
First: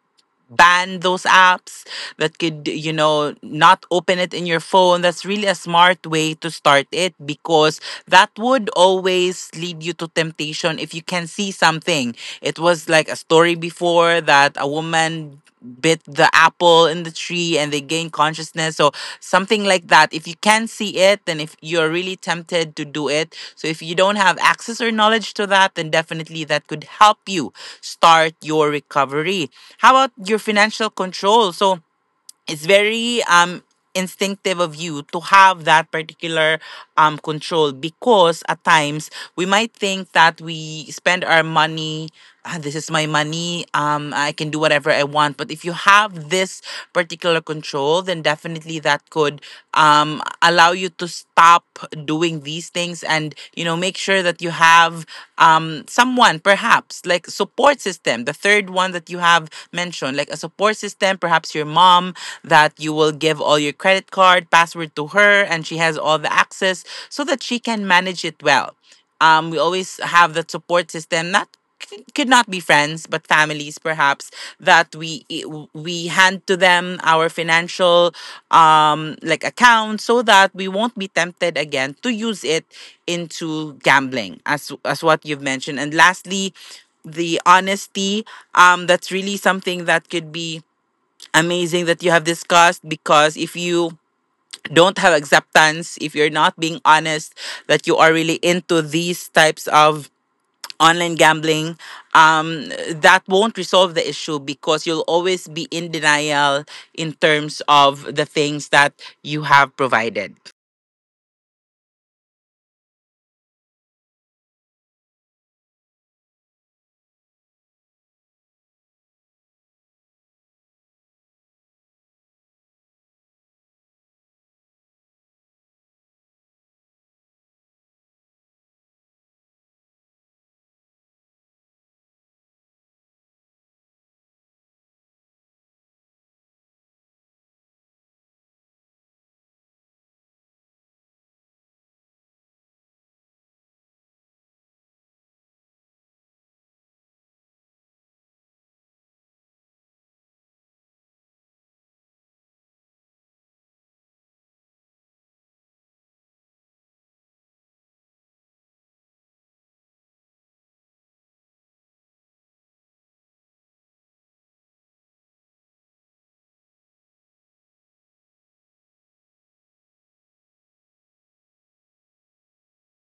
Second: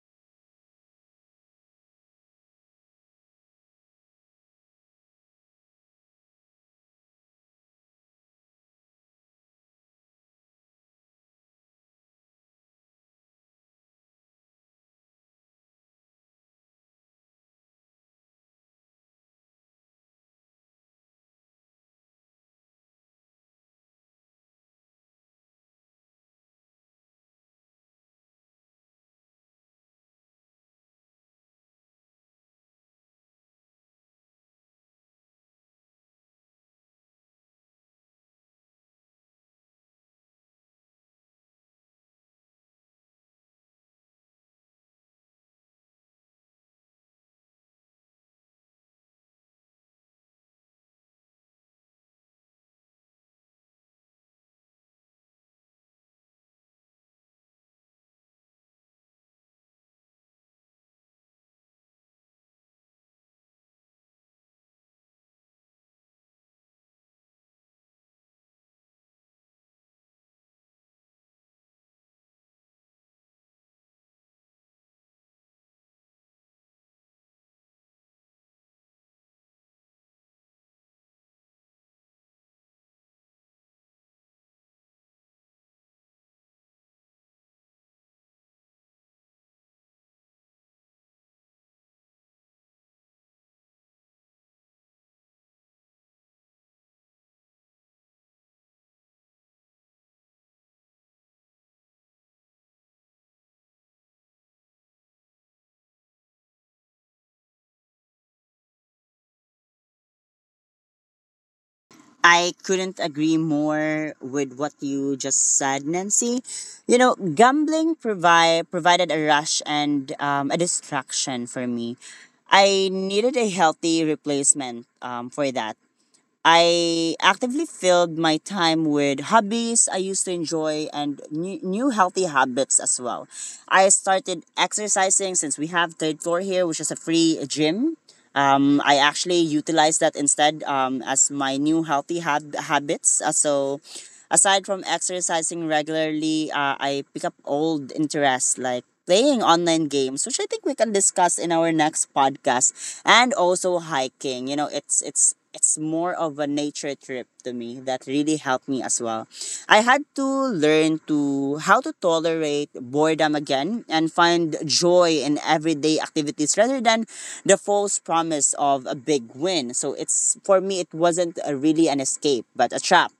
ban those apps, that could you know not open it in your phone, that's really a smart way to start it because that would always lead you to temptation. If you can see something, it was like a story before that a woman bit the apple in the tree and they gain consciousness. So something like that. If you can see it, then if you're really tempted to do it. So if you don't have access or knowledge to that, then definitely that could help you start your recovery. How about your financial control? So it's very instinctive of you to have that particular control, because at times we might think that we spend our money, "Ah, this is my money, I can do whatever I want," but if you have this particular control, then definitely that could allow you to stop doing these things and you know make sure that you have someone, perhaps like support system, the third one that you have mentioned, like a support system, perhaps perhaps your mom, that you will give all your credit card password to her and she has all the access so that she can manage it well. We always have that support system, not could not be friends but families perhaps, that we hand to them our financial like account so that we won't be tempted again to use it into gambling as what you've mentioned. And lastly, the honesty, that's really something that could be amazing that you have discussed. Because if you don't have acceptance, if you're not being honest that you are really into these types of online gambling, that won't resolve the issue because you'll always be in denial in terms of the things that you have provided. I couldn't agree more with what you just said, Nancy. You know, gambling provided a rush and a distraction for me. I needed a healthy replacement, for that. I actively filled my time with hobbies I used to enjoy and new healthy habits as well. I started exercising since we have third floor here, which is a free gym. I actually utilize that instead, as my new healthy habits. Aside from exercising regularly, I pick up old interests like playing online games, which I think we can discuss in our next podcast, and also hiking. You know, it's more of a nature trip to me that really helped me as well. I had to learn to how to tolerate boredom again and find joy in everyday activities rather than the false promise of a big win. So it's for me it wasn't a really an escape but a trap,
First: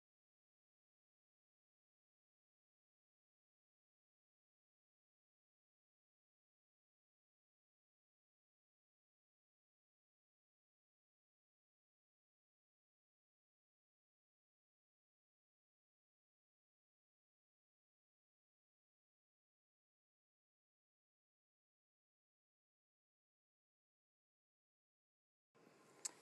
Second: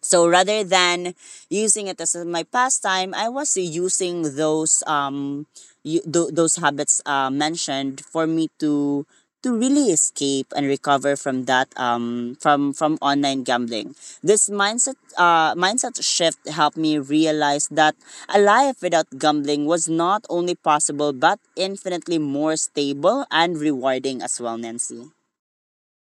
so rather than using it as my pastime, I was using those those habits mentioned for me to really escape and recover from that from online gambling. This mindset shift helped me realize that a life without gambling was not only possible but infinitely more stable and rewarding as well, Nancy.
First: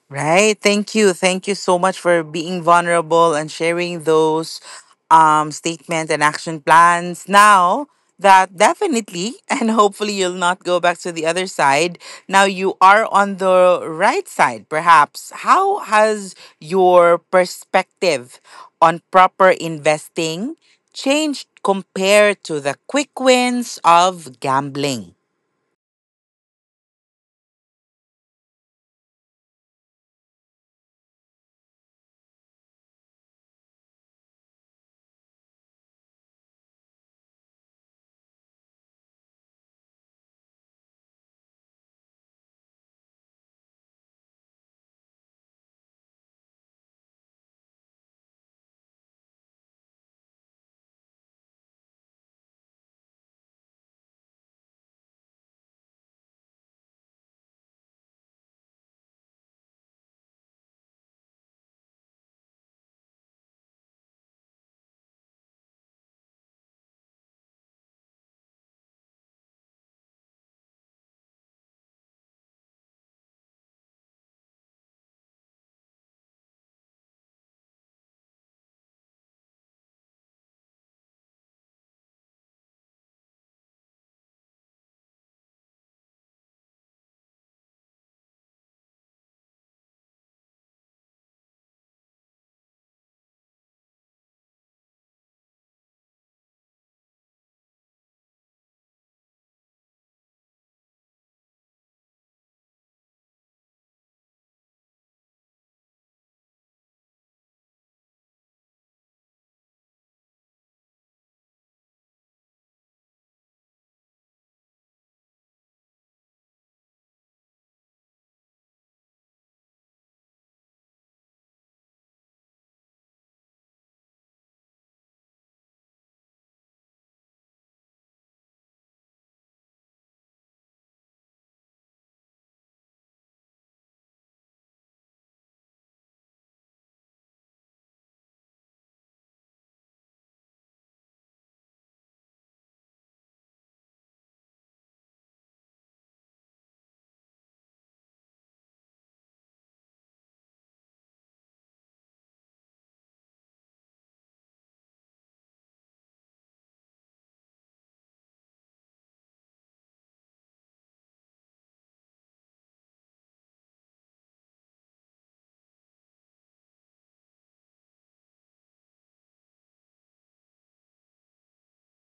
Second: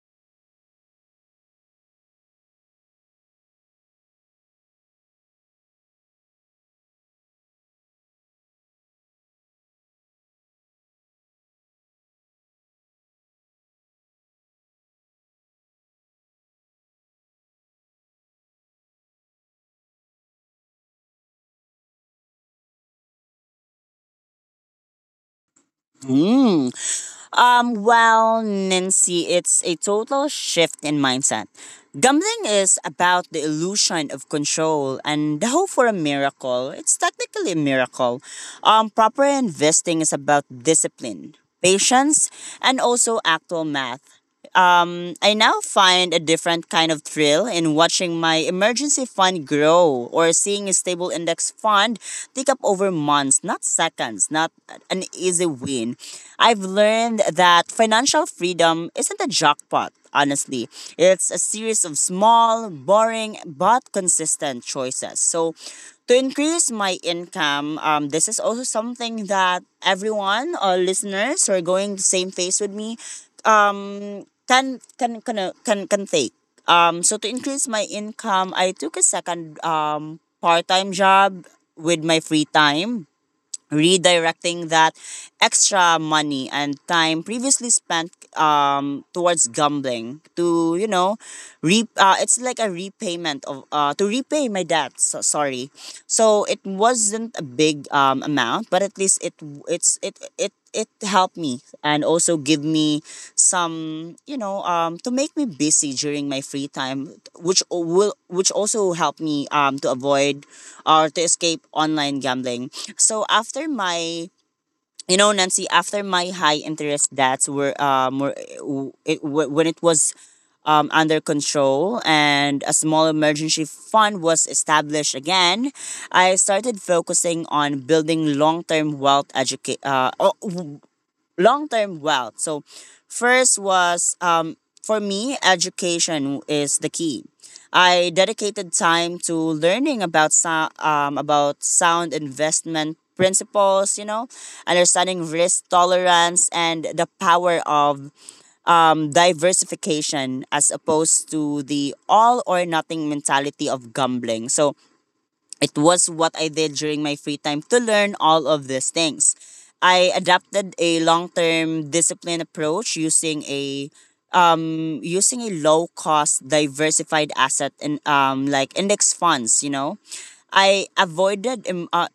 Right. Thank you. Thank you so much for being vulnerable and sharing those statements and action plans now that definitely and hopefully you'll not go back to the other side. Now you are on the right side, perhaps. How has your perspective on proper investing changed compared to the quick wins of gambling? Hmm. Well, Nancy, it's a total shift in mindset. Gambling is about the illusion of control and the hope for a miracle. It's technically a miracle. Proper investing is about discipline, patience, and also actual math. I now find a different kind of thrill in watching my emergency fund grow or seeing a stable index fund take up over months, not seconds, not an easy win. I've learned that financial freedom isn't a jackpot, honestly. It's a series of small, boring, but consistent choices. So, to increase my income, this is also something that everyone, all listeners who are going the same phase with me, can take. So, to increase my income, I took a second part-time job with my free time, redirecting that extra money and time previously spent towards gambling to it's like a repayment of to repay my debt. So, sorry, so it wasn't a big amount, but at least it it's it it it helped me and also give me some you know to make me busy during my free time which o- will which also help me to avoid or to escape online gambling. So after my you know Nancy after my high interest debts were, it, when it was under control and a small emergency fund was established again, I started focusing on building long term wealth. So, first was for me, education is the key. I dedicated time to learning about about sound investment principles, you know, understanding risk tolerance and the power of diversification as opposed to the all or nothing mentality of gambling. So it was what I did during my free time to learn all of these things. I adapted a long term discipline approach using a using a low cost diversified asset in like index funds. You know, I avoided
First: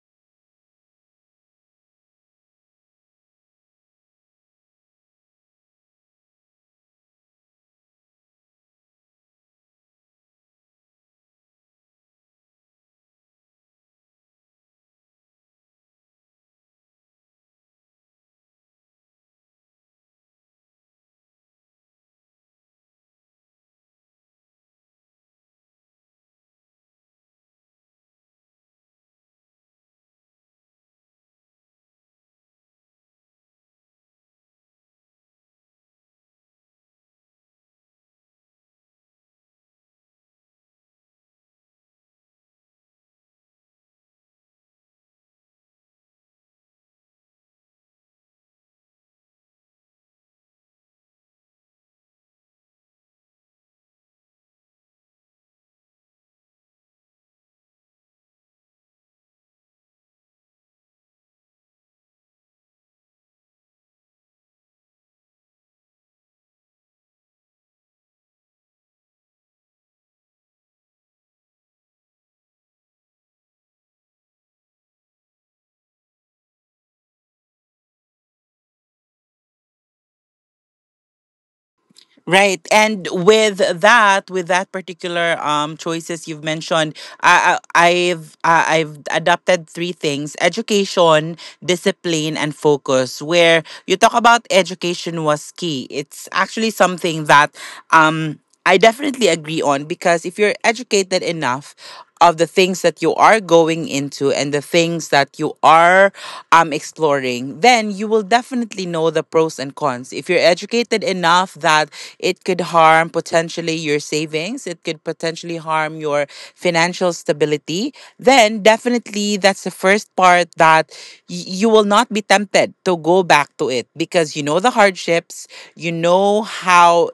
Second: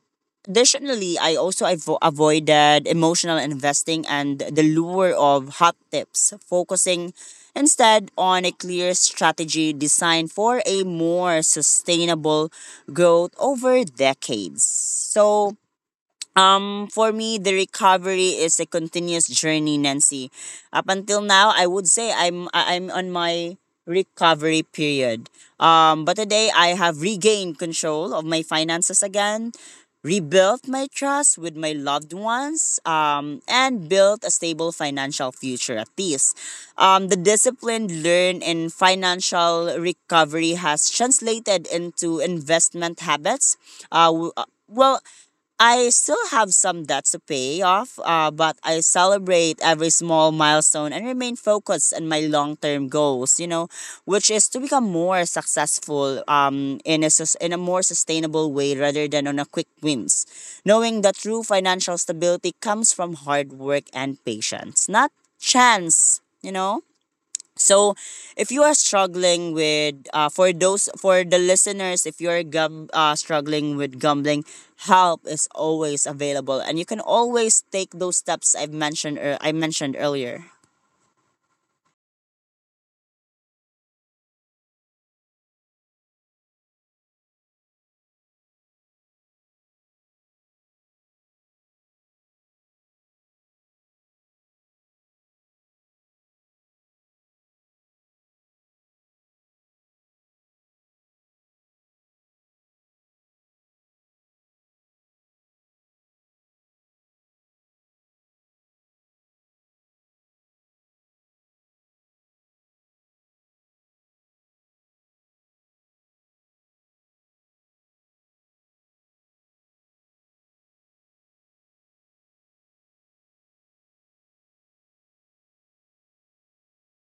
additionally I also avoided emotional investing and the lure of hot tips, focusing instead on a clear strategy designed for a more sustainable growth over decades. So for me, the recovery is a continuous journey, Nancy. Up until now, I would say I'm on my recovery period. But today I have regained control of my finances again, rebuilt my trust with my loved ones, and built a stable financial future at least. The discipline learned in financial recovery has translated into investment habits. Well, I still have some debts to pay off, but I celebrate every small milestone and remain focused on my long term goals, you know, which is to become more successful in a more sustainable way rather than on a quick wins. Knowing that true financial stability comes from hard work and patience, not chance, you know? So, if you are struggling with for those for the listeners, if you're gum struggling with gambling, help is always available, and you can always take those steps I mentioned earlier. Right. And with that particular choices you've mentioned, I've adopted three things: education, discipline, and focus. Where you talk about education was key. It's actually something that um I definitely agree on, because if you're educated enough of the things that you are going into and the things that you are exploring, then you will definitely know the pros and cons. If you're educated enough that it could harm potentially your savings, it could potentially harm your financial stability, then definitely that's the first part that you will not be tempted to go back to it, because you know the hardships, you know how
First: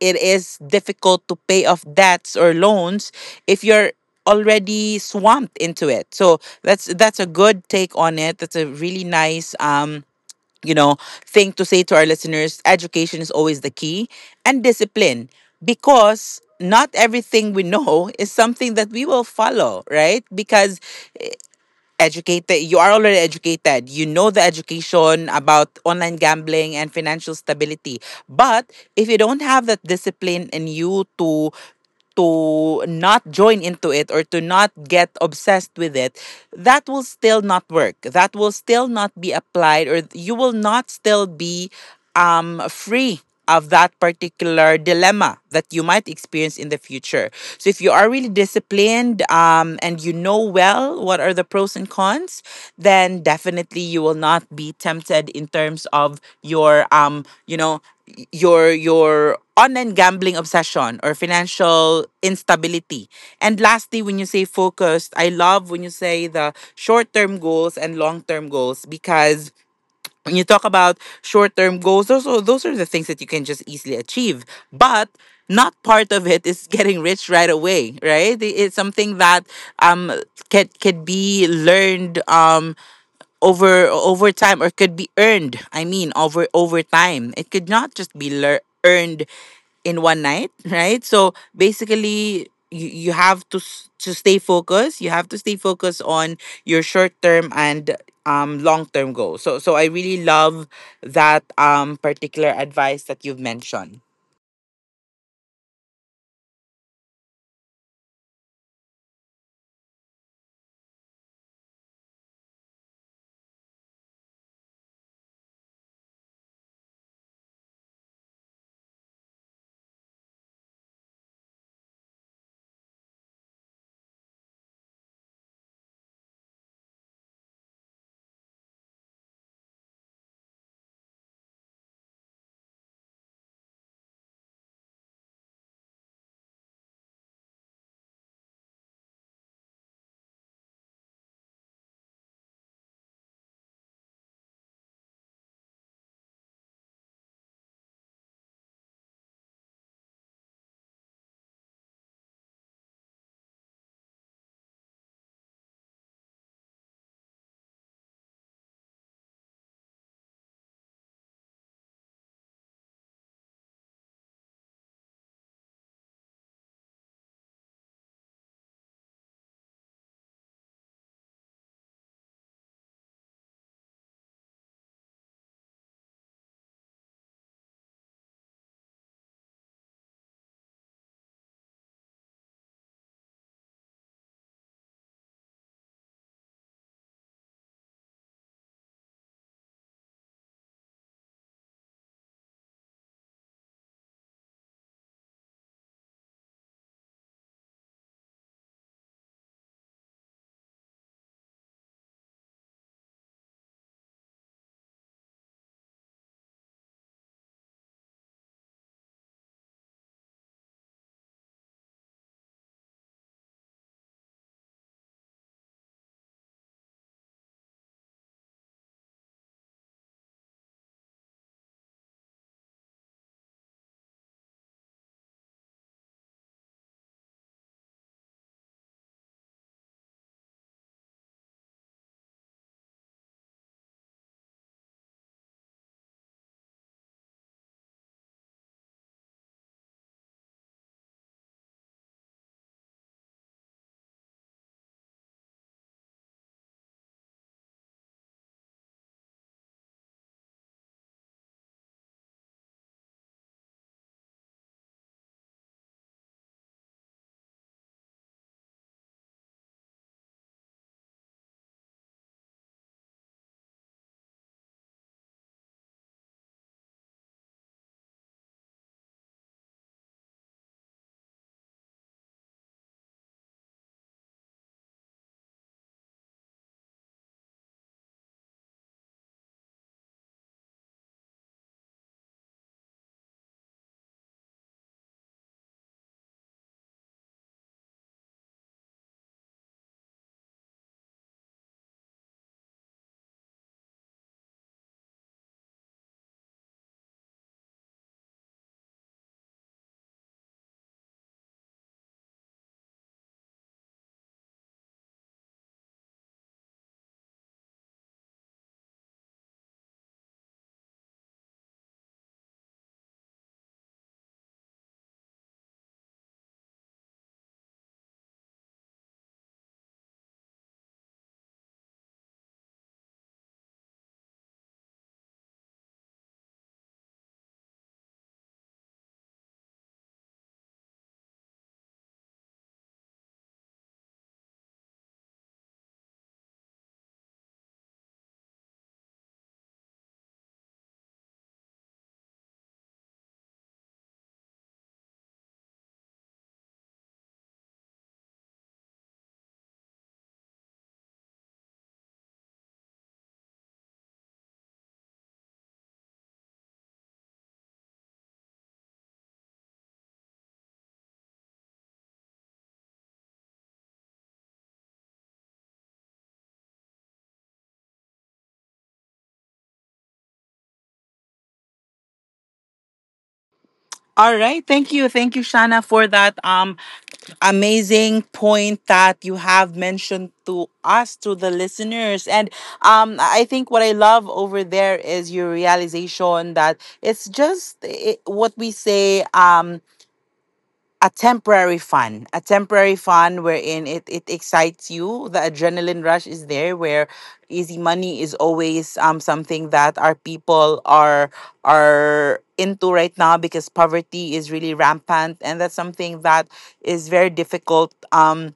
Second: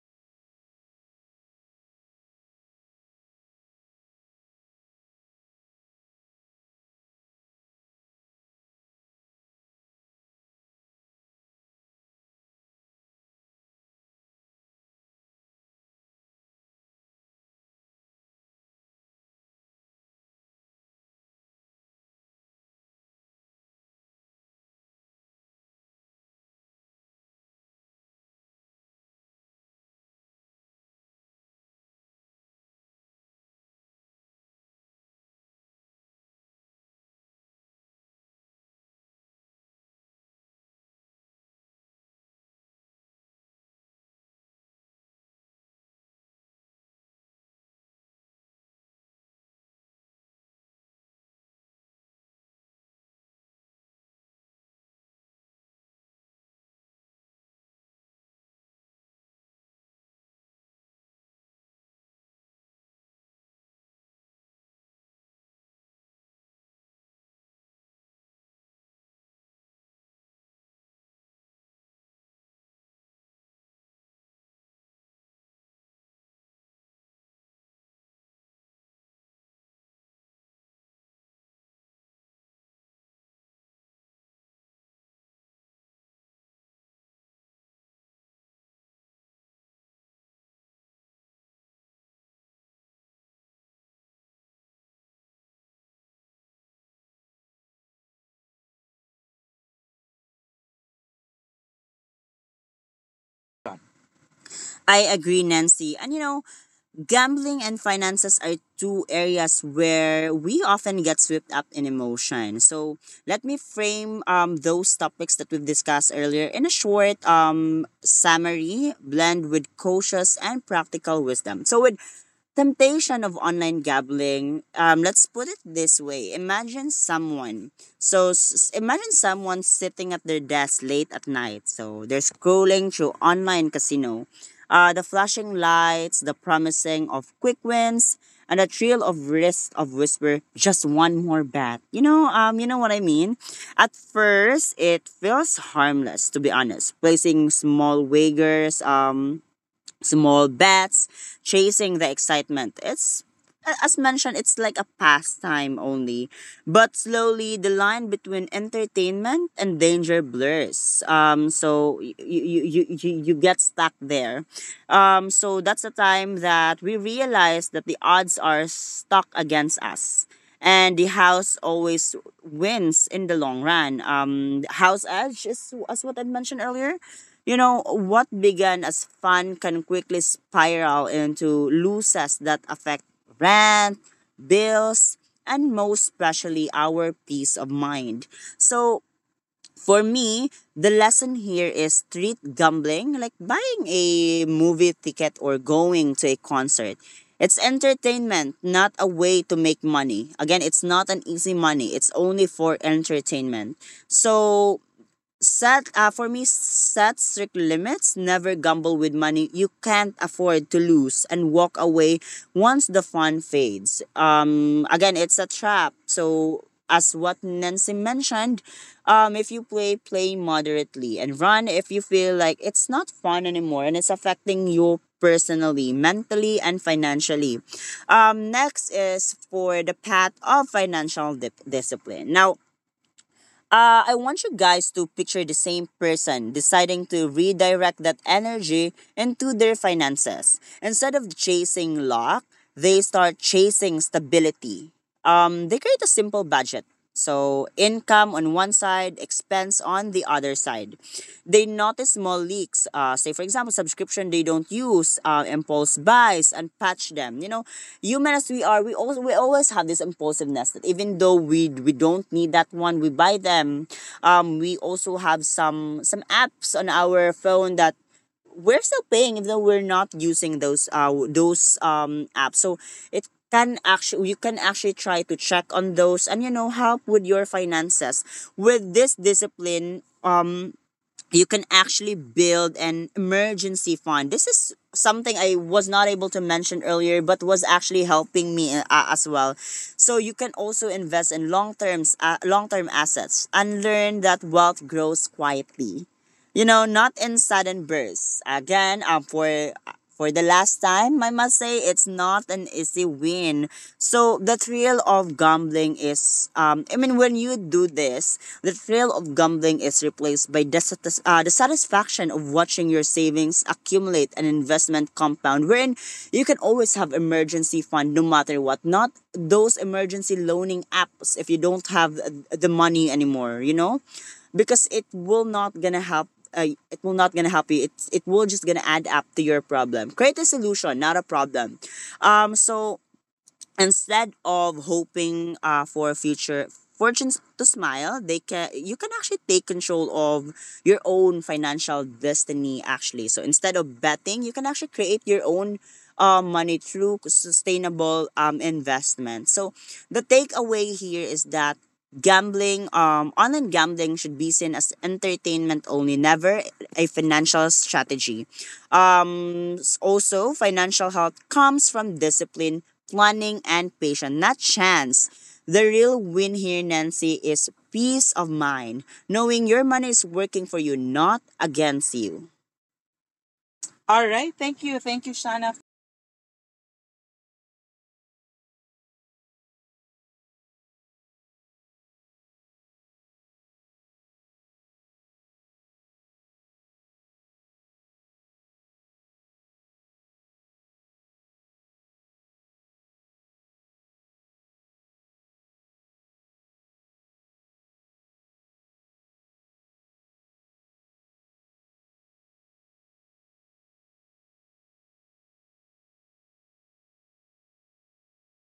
it is difficult to pay off debts or loans if you're already swamped into it. So that's a good take on it. That's a really nice you know thing to say to our listeners. Education is always the key, and discipline, because not everything we know is something that we will follow, right? Because educated, you are already educated, you know the education about online gambling and financial stability, but if you don't have that discipline in you to not join into it or to not get obsessed with it, that will still not work. That will still not be applied, or you will not still be free of that particular dilemma that you might experience in the future. So if you are really disciplined and you know well what are the pros and cons, then definitely you will not be tempted in terms of your you know, your online gambling obsession or financial instability. And lastly, when you say focused, I love when you say the short-term goals and long-term goals, because when you talk about short-term goals, those are the things that you can just easily achieve. But not part of it is getting rich right away, right? It's something that um can be learned over time or could be earned. I mean, over time. It could not just be earned in one night, right? So basically, you, have to to stay focused. You have to stay focused on your short term and long term goals. So I really love that particular advice that you've mentioned. I agree, Nancy. And you know, gambling and finances are two areas where we often get swept up in emotion. So let me frame those topics that we've discussed earlier in a short summary, blend with cautious and practical wisdom. So with temptation of online gambling let's put it this way: imagine someone imagine someone sitting at their desk late at night, so they're scrolling through online casino, the flashing lights, the promising of quick wins, and the thrill of risk of whisper just one more bet. You know you know what I mean, at first it feels harmless, to be honest, placing small wagers, small bats, chasing the excitement. It's as mentioned, it's like a pastime only. But slowly, the line between entertainment and danger blurs. So you get stuck there. So that's the time that we realize that the odds are stuck against us. And the house always wins in the long run. House edge is as what I mentioned earlier. You know, what began as fun can quickly spiral into losses that affect rent, bills, and most especially our peace of mind. So, for me, the lesson here is treat gambling like buying a movie ticket or going to a concert. It's entertainment, not a way to make money. Again, it's not an easy money. It's only for entertainment. So, set for me set strict limits, never gamble with money you can't afford to lose, and walk away once the fun fades. Again, it's a trap. So as what Nancy mentioned, if you play moderately and run if you feel like it's not fun anymore and it's affecting you personally, mentally, and financially. Next is for the path of financial discipline now. I want you guys to picture the same person deciding to redirect that energy into their finances. Instead of chasing luck, they start chasing stability. They create a simple budget. So income on one side, expense on the other side. They notice small leaks. Say for example, subscription they don't use, impulse buys, and patch them. You know, human as we are, we always have this impulsiveness that even though we don't need that one, we buy them. We also have some apps on our phone that we're still paying even though we're not using those apps. So it can actually you can actually try to check on those and you know help with your finances. With this discipline, you can actually build an emergency fund. This is something I was not able to mention earlier but was actually helping me as well. So you can also invest in long-term assets and learn that wealth grows quietly. You know, not in sudden bursts. Again, for the last time, I must say it's not an easy win. So the thrill of gambling is, I mean, when you do this, the thrill of gambling is replaced by the satisfaction of watching your savings accumulate and investment compound, wherein you can always have emergency fund no matter what. Not those emergency loaning apps if you don't have the money anymore, you know? Because it will not gonna help you. It will just gonna add up to your problem. Create a solution, not a problem. So instead of hoping for a future fortunes to smile they can you can actually take control of your own financial destiny actually. So instead of betting you can actually create your own money through sustainable investment. So the takeaway here is that gambling online gambling should be seen as entertainment only, never a financial strategy. Also, financial health comes from discipline, planning, and patience, not chance. The real win here, Nancy, is peace of mind, knowing your money is working for you, not against you. All All right. right. Thank you. Thank you. Thank you, Thank you, Shana. Shana, for that amazing point that you have mentioned to us, to the listeners. And I think what I love over there is your realization that it's just it, what we say. Um, a temporary fun wherein it, it excites you. The adrenaline rush is there, where easy money is always something that our people are into right now, because poverty is really rampant and that's something that is very difficult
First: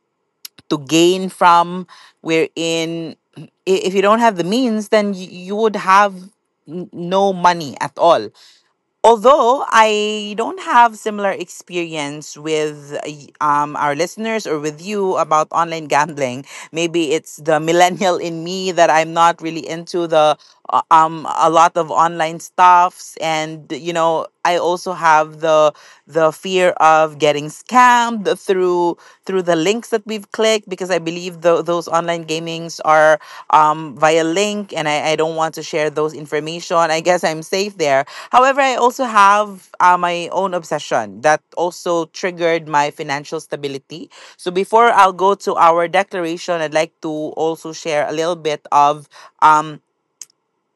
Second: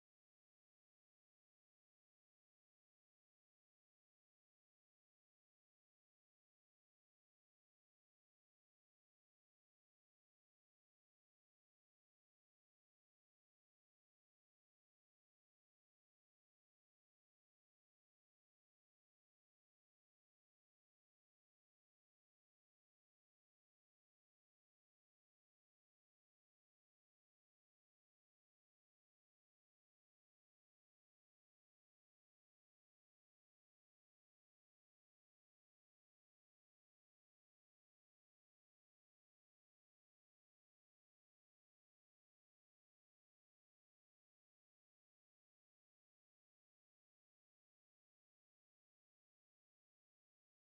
to gain from, wherein if you don't have the means, then you would have no money at all. Although I don't have similar experience with our listeners or with you about online gambling, maybe it's the millennial in me that I'm not really into the a lot of online stuffs, and you know I also have the fear of getting scammed through the links that we've clicked, because I believe those online gamings are via link and I don't want to share those information. I guess I'm safe there. However, I also have my own obsession that also triggered my financial stability. So before I'll go to our declaration, I'd like to also share a little bit of. Um,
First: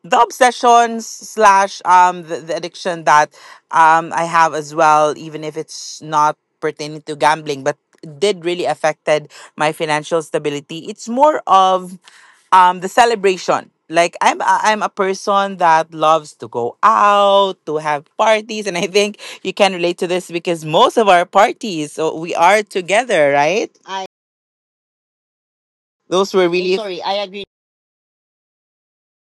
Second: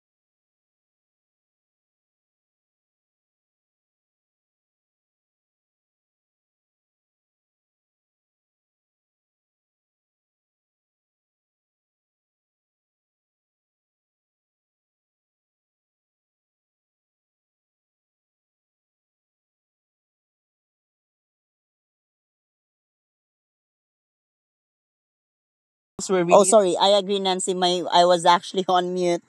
the obsessions slash the addiction that I have as well, even if it's not pertaining to gambling, but did really affected my financial stability. It's more of the celebration. Like I'm a person that loves to go out, to have parties, and I think you can relate to this because most of our parties, so we are together, right? I Those were oh, those were really oh sorry, really I sorry, I agree, agree, Nancy. My I was actually on mute.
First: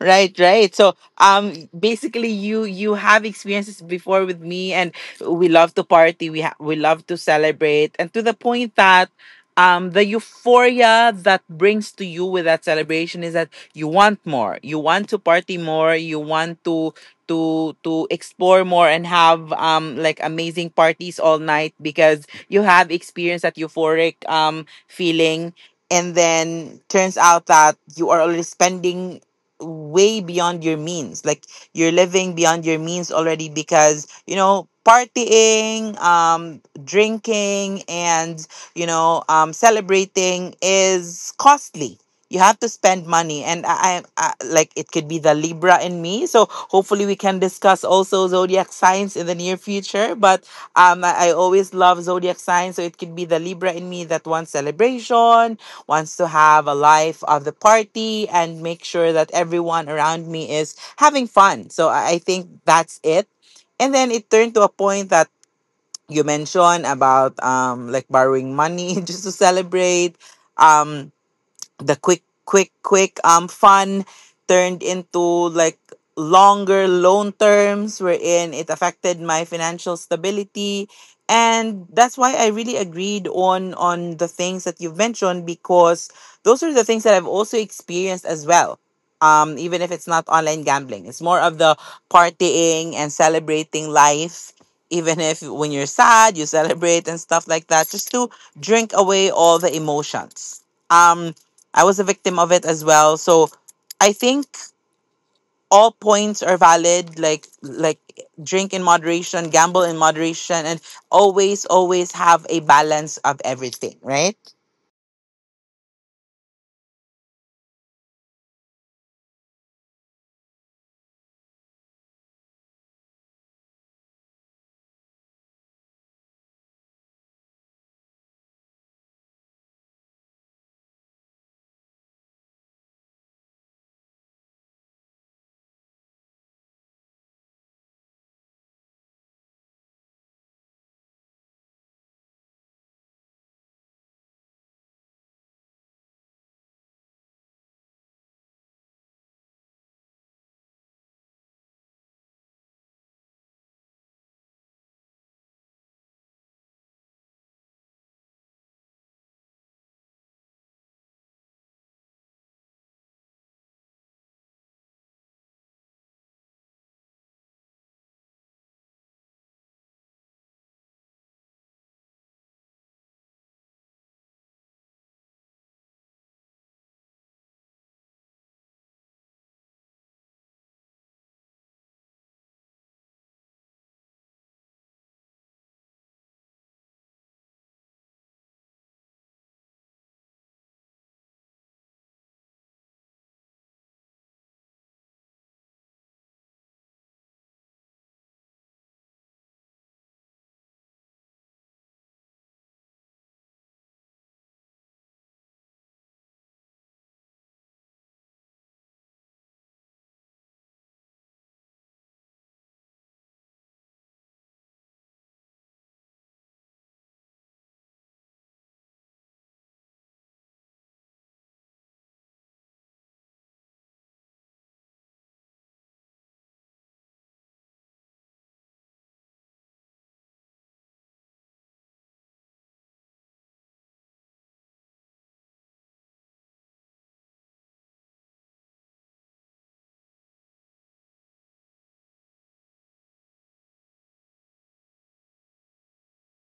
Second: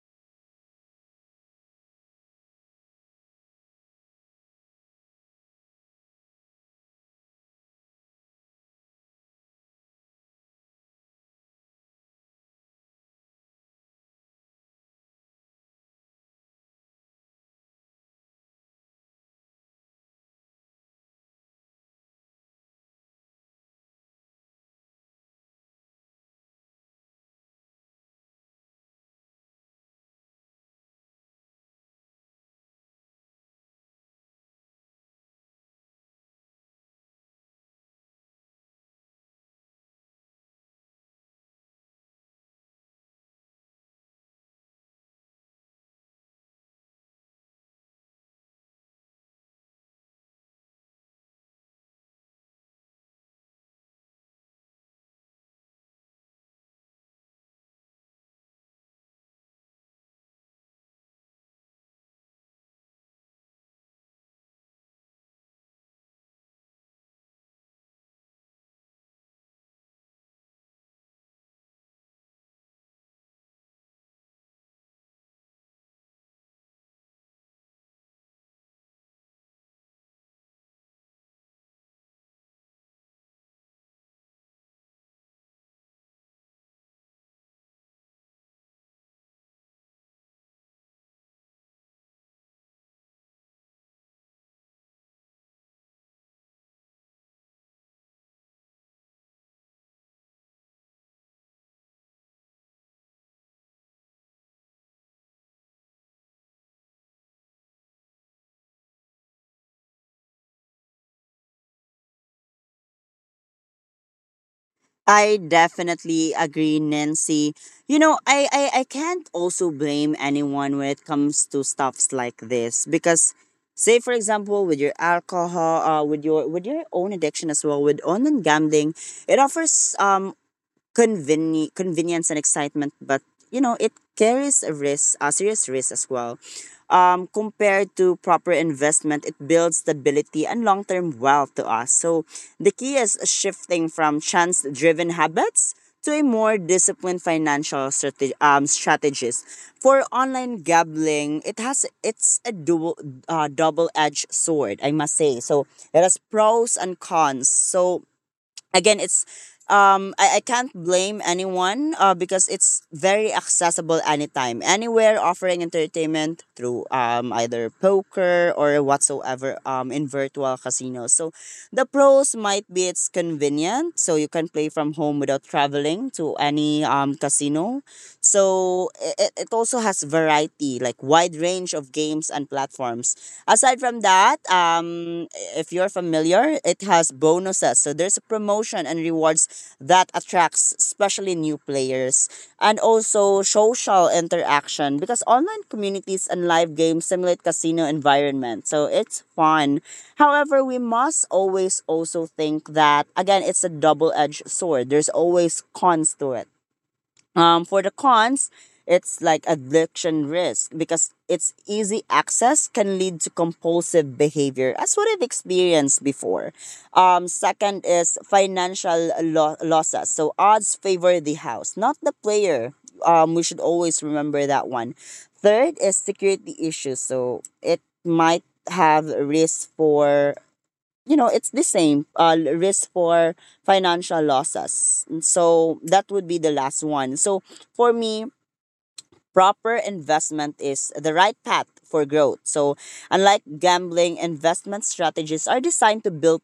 right, right. So basically you have experiences before with me, and we love to party, we love to celebrate, and to the point that the euphoria that brings to you with that celebration is that you want more, you want to party more, you want to to explore more and have like amazing parties all night because you have experienced that euphoric feeling. And then turns out that you are already spending way beyond your means. Like, you're living beyond your means already because, you know, partying, drinking and, celebrating is costly. You have to spend money, and I like, it could be the Libra in me. So hopefully we can discuss also zodiac signs in the near future. But I always love zodiac signs, so it could be the Libra in me that wants celebration, wants to have a life of the party and make sure that everyone around me is having fun. So I think that's it. And then it turned to a point that you mentioned about like borrowing money just to celebrate. Um the quick fun turned into like longer loan terms, wherein it affected my financial stability. And that's why I really agreed on the things that you've mentioned, because those are the things that I've also experienced as well. Even if it's not online gambling, it's more of the partying and celebrating life, even if when you're sad you celebrate and stuff like that, just to drink away all the emotions. um I was a victim of it as well. So I think all points are valid. Like, drink in moderation, gamble in moderation, and always have a balance of everything, right? I definitely agree, Nancy. You know, I can't also blame anyone when it comes to stuffs like this because say for example with your alcohol, with your own addiction as well, with online gambling, it offers convenience and excitement, but you know it carries a risk, a serious risk as well. Compared to proper investment, it builds stability and long-term wealth to us. So the key is shifting from chance-driven habits to a more disciplined strategies. For online gambling, it's a dual double-edged sword, I must say. So there is pros and cons. So again it's I can't blame anyone because it's very accessible anytime anywhere, offering entertainment through either poker or whatsoever in virtual casinos. So the pros might be it's convenient, so you can play from home without traveling to any casino. So it also has variety, like wide range of games and platforms. Aside from that, if you're familiar, it has bonuses. So there's a promotion and rewards that attracts especially new players, and also social interaction because online communities and live games simulate casino environment. So it's fun. However, we must always also think that again it's a double-edged sword. There's always cons to it. For the cons, it's like addiction risk because its easy access can lead to compulsive behavior, as what I've experienced before. Second is financial losses. So odds favor the house, not the player. We should always remember that one. Third is security issues. So it might have risk for, you know, it's the same risk for financial losses. And so that would be the last one. So for me, proper investment is the right path for growth. So, unlike gambling, investment strategies are designed to build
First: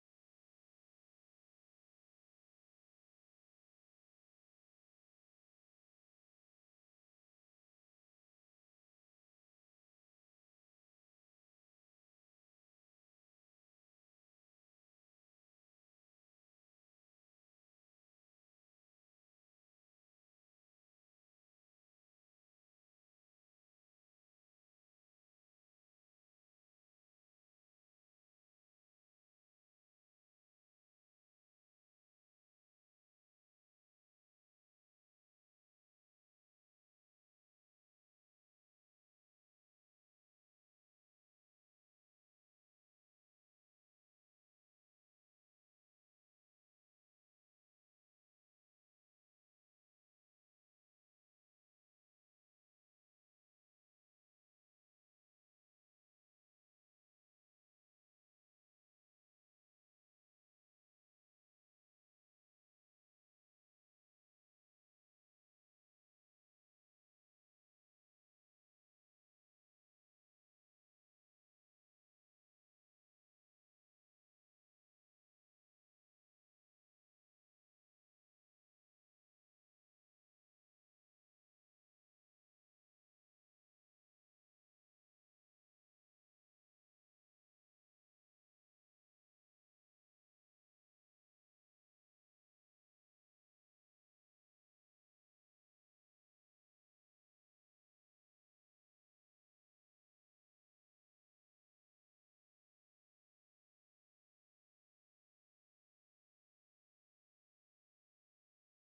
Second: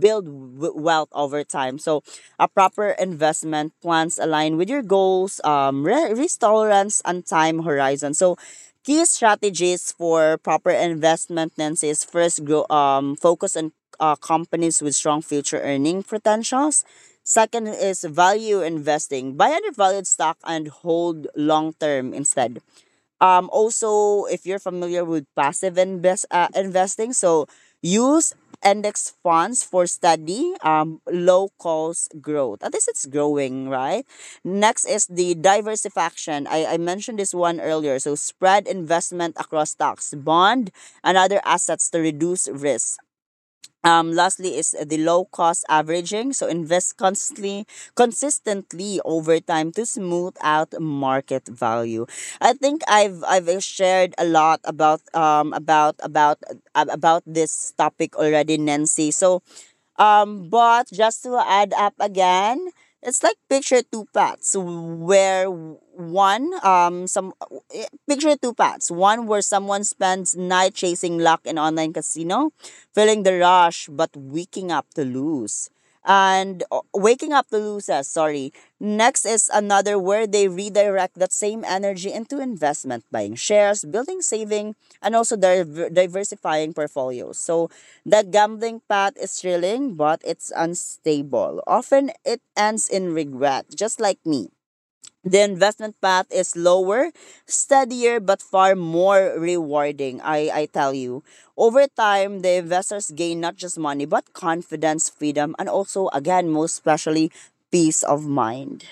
build w- wealth over time. So, a proper investment plans align with your goals, risk tolerance, and time horizon. So, key strategies for proper investment then is first grow focus on companies with strong future earning potentials. Second is value investing. Buy undervalued stock and hold long term instead. Also, if you're familiar with passive investing, so use index funds for steady, low cost growth. At least it's growing, right? Next is the diversification. I mentioned this one earlier. So spread investment across stocks, bond, and other assets to reduce risk. Lastly is the low cost averaging. So invest consistently over time to smooth out market value. I think I've shared a lot about about this topic already, Nancy. So but just to add up again, it's like picture two paths. One where someone spends night chasing luck in online casino, feeling the rush but waking up to lose and waking up to lose sorry next is another where they redirect that same energy into investment, buying shares, building saving, and also diversifying portfolios. So that gambling path is thrilling, but it's unstable, often it ends in regret, just like me. The investment path is lower, steadier, but far more rewarding, I tell you. Over time, the investors gain not just money, but confidence, freedom, and also, again, most especially, peace of mind.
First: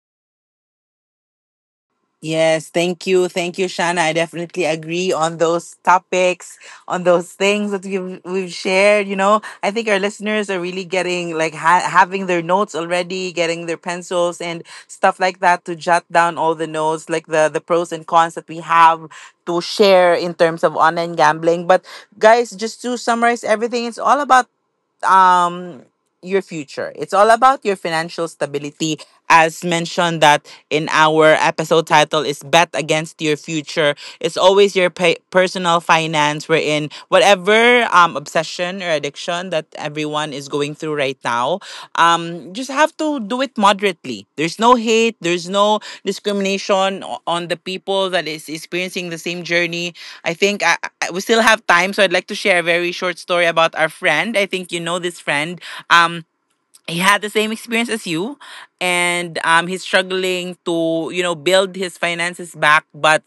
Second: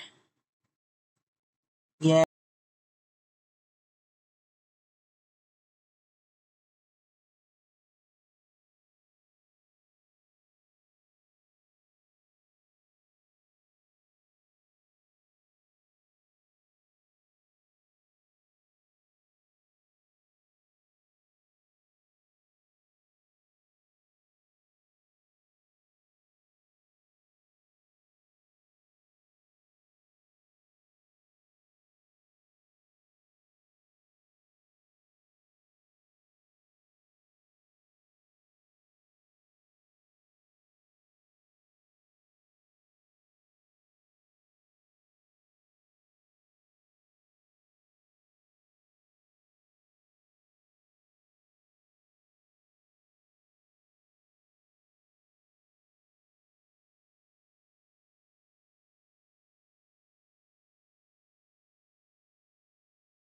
Yes, thank you. Thank you, Shana. I definitely agree on those topics, on those things that we've shared. You know, I think our listeners are really getting, like, having their notes already, getting their pencils and stuff like that to jot down all the notes, like the pros and cons that we have to share in terms of online gambling. But guys, just to summarize everything, it's all about um your future. It's all about your financial stability. As mentioned, that in our episode title is bet against your future. It's always your personal finance, wherein whatever obsession or addiction that everyone is going through right now, just have to do it moderately. There's no hate, there's no discrimination on the people that is experiencing the same journey. I think we still have time, so I'd like to share a very short story about our friend. I think you know this friend. Um, he had the same experience as you, and he's struggling to, you know, build his finances back. But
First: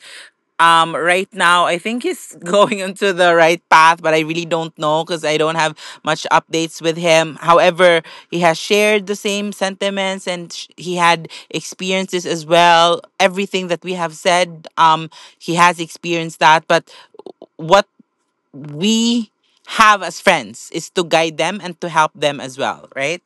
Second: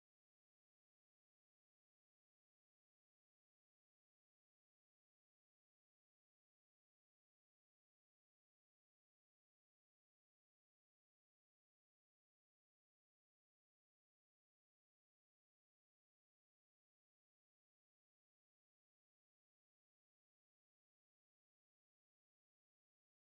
right now I think he's going into the right path, but I really don't know because I don't have much updates with him. However, he has shared the same sentiments, and he had experiences as well, everything that we have said. He has experienced that, but what we have as friends is to guide them and to help them as well, right?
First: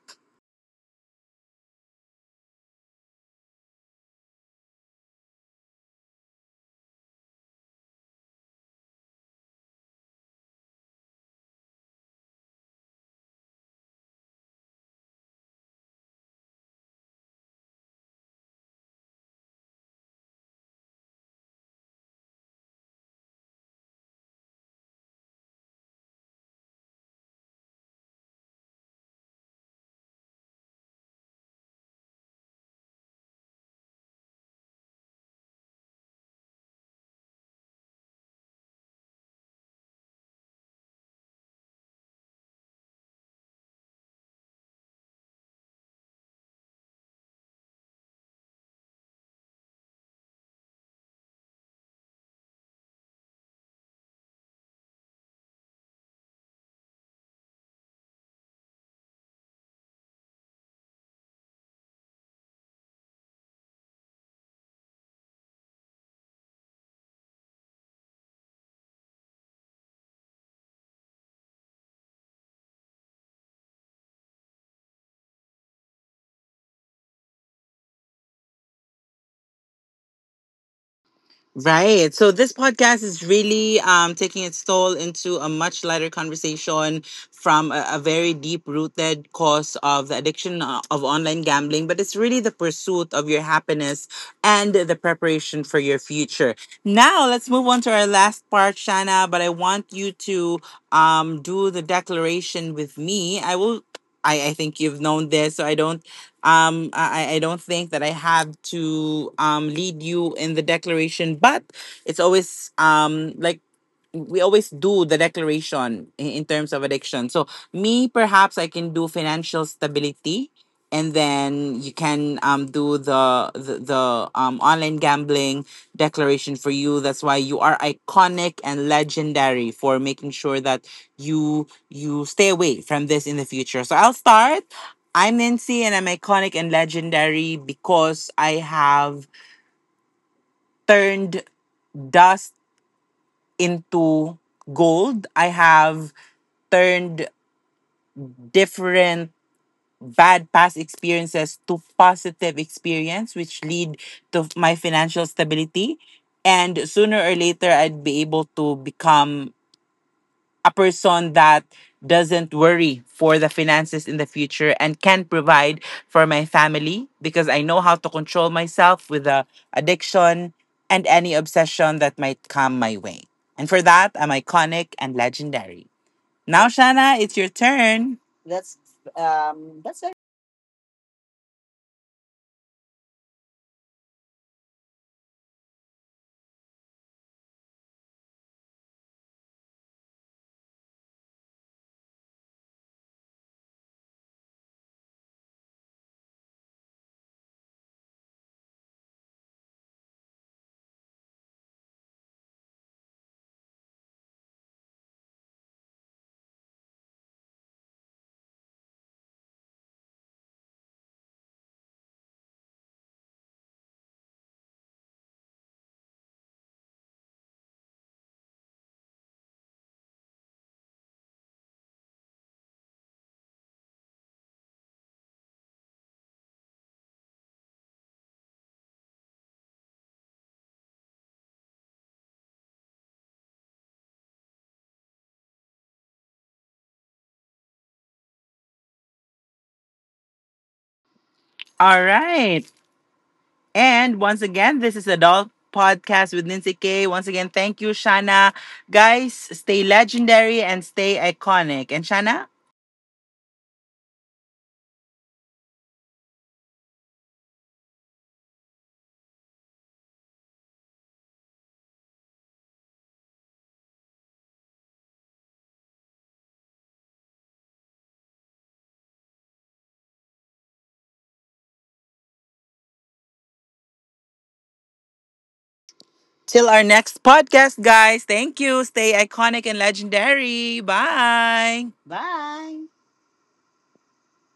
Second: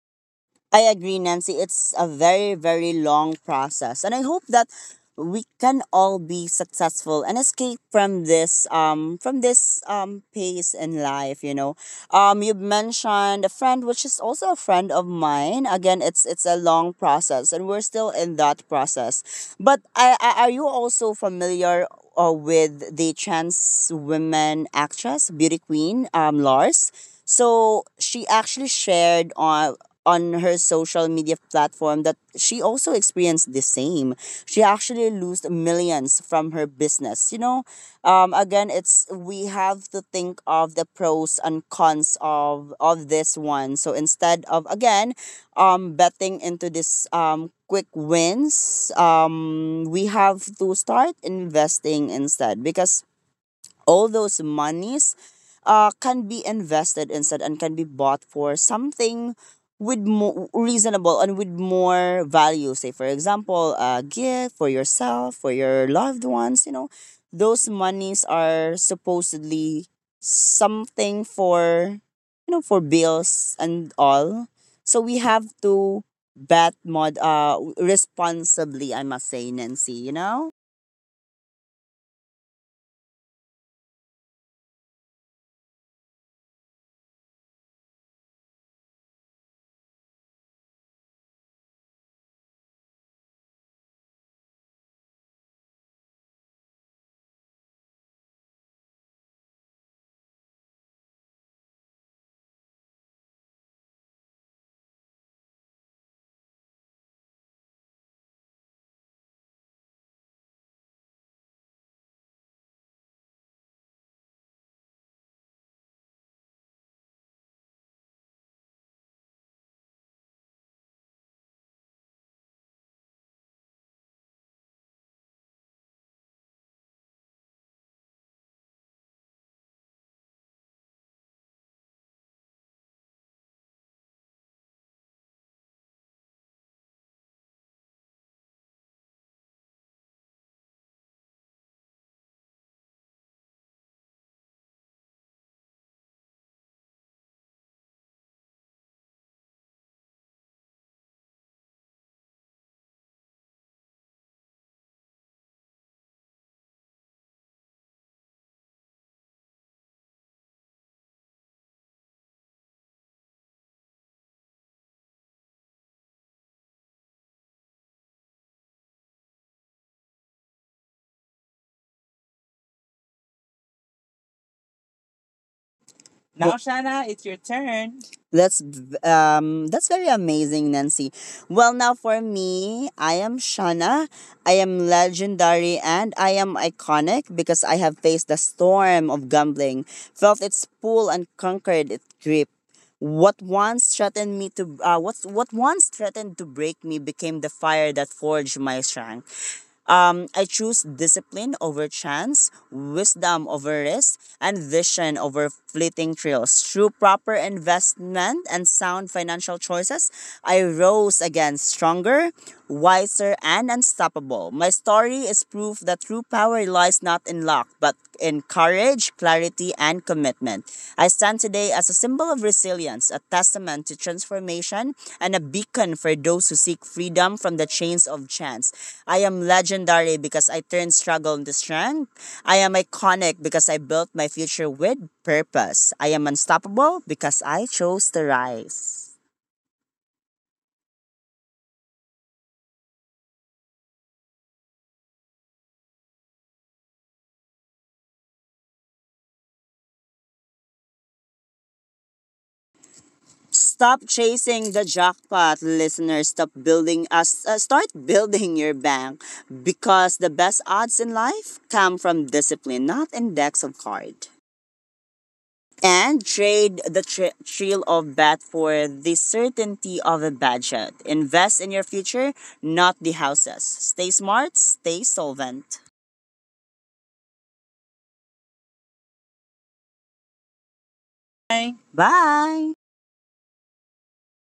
I agree, Nancy. It's a very, very long process. And I hope that we can all be successful and escape from this pace in life, you know. You mentioned a friend which is also a friend of mine. Again, it's a long process and we're still in that process. But I are you also familiar with the trans women actress beauty queen, Lars? So she actually shared on her social media platform that she also experienced the same. She actually lost millions from her business. You know, again, it's we have to think of the pros and cons of this one. So instead of again, betting into this quick wins, we have to start investing instead, because all those monies can be invested instead and can be bought for something with more reasonable and with more value, say for example a gift for yourself, for your loved ones, you know. Those monies are supposedly something for, you know, for bills and all. So we have to bet mod responsibly, I must say, Nancy, you know. Right. So this podcast is really taking its toll into a much lighter conversation from a very deep rooted cause of the addiction of online gambling, but it's really the pursuit of your happiness and the preparation for your future. Now, let's move on to our last part, Shana, but I want you to do the declaration with me. I will. I think you've known this, so I don't I don't think that I have to lead you in the declaration, but it's always like, we always do the declaration in terms of addiction. So me, perhaps I can do financial stability, and then you can do the online gambling declaration for you. That's why you are iconic and legendary for making sure that you stay away from this in the future. So I'll start. I'm Nancy and I'm iconic and legendary because I have turned dust into gold. I have turned different bad past experiences to positive experience which lead to my financial stability, and sooner or later I'd be able to become a person that doesn't worry for the finances in the future and can provide for my family because I know how to control myself with the addiction and any obsession that might come my way. And for that, I'm iconic and legendary. Now, Well, Now, Shana, it's Shana, your it's your turn. turn. That's That's v- um that's very that's it. amazing, Nancy. Well, now for me, I am Shana. I am legendary and I am iconic because I have faced the storm of gambling, felt its pull and conquered its grip. What what once threatened to break me became the fire that forged my strength. I choose discipline over chance, wisdom over risk, and vision over fleeting thrills. Through proper investment and sound financial choices, I rose again stronger, wiser, and unstoppable. My story is proof that true power lies not in luck, but in courage, clarity, unity, and commitment. I stand today as a symbol of resilience, a testament to transformation, and a beacon for those who seek freedom from the chains of chance. I am legendary because I turned struggle into strength. I am iconic because I built my future with purpose. I am unstoppable because I chose to rise. All right. And once again, this is Adult Podcast with Nancy K. Once again, thank you, Shana. Guys, stay legendary and stay iconic. And Shana, Stop chasing the jackpot, listeners. Stop building us. Start building your bank because the best odds in life come from discipline, not index of card. And trade the thrill of bet for the certainty of a budget. Invest in your future, not the houses. Stay smart. Stay solvent. till our next podcast, guys. Thank you. Stay iconic and legendary. Bye. Bye. Bye. Bye.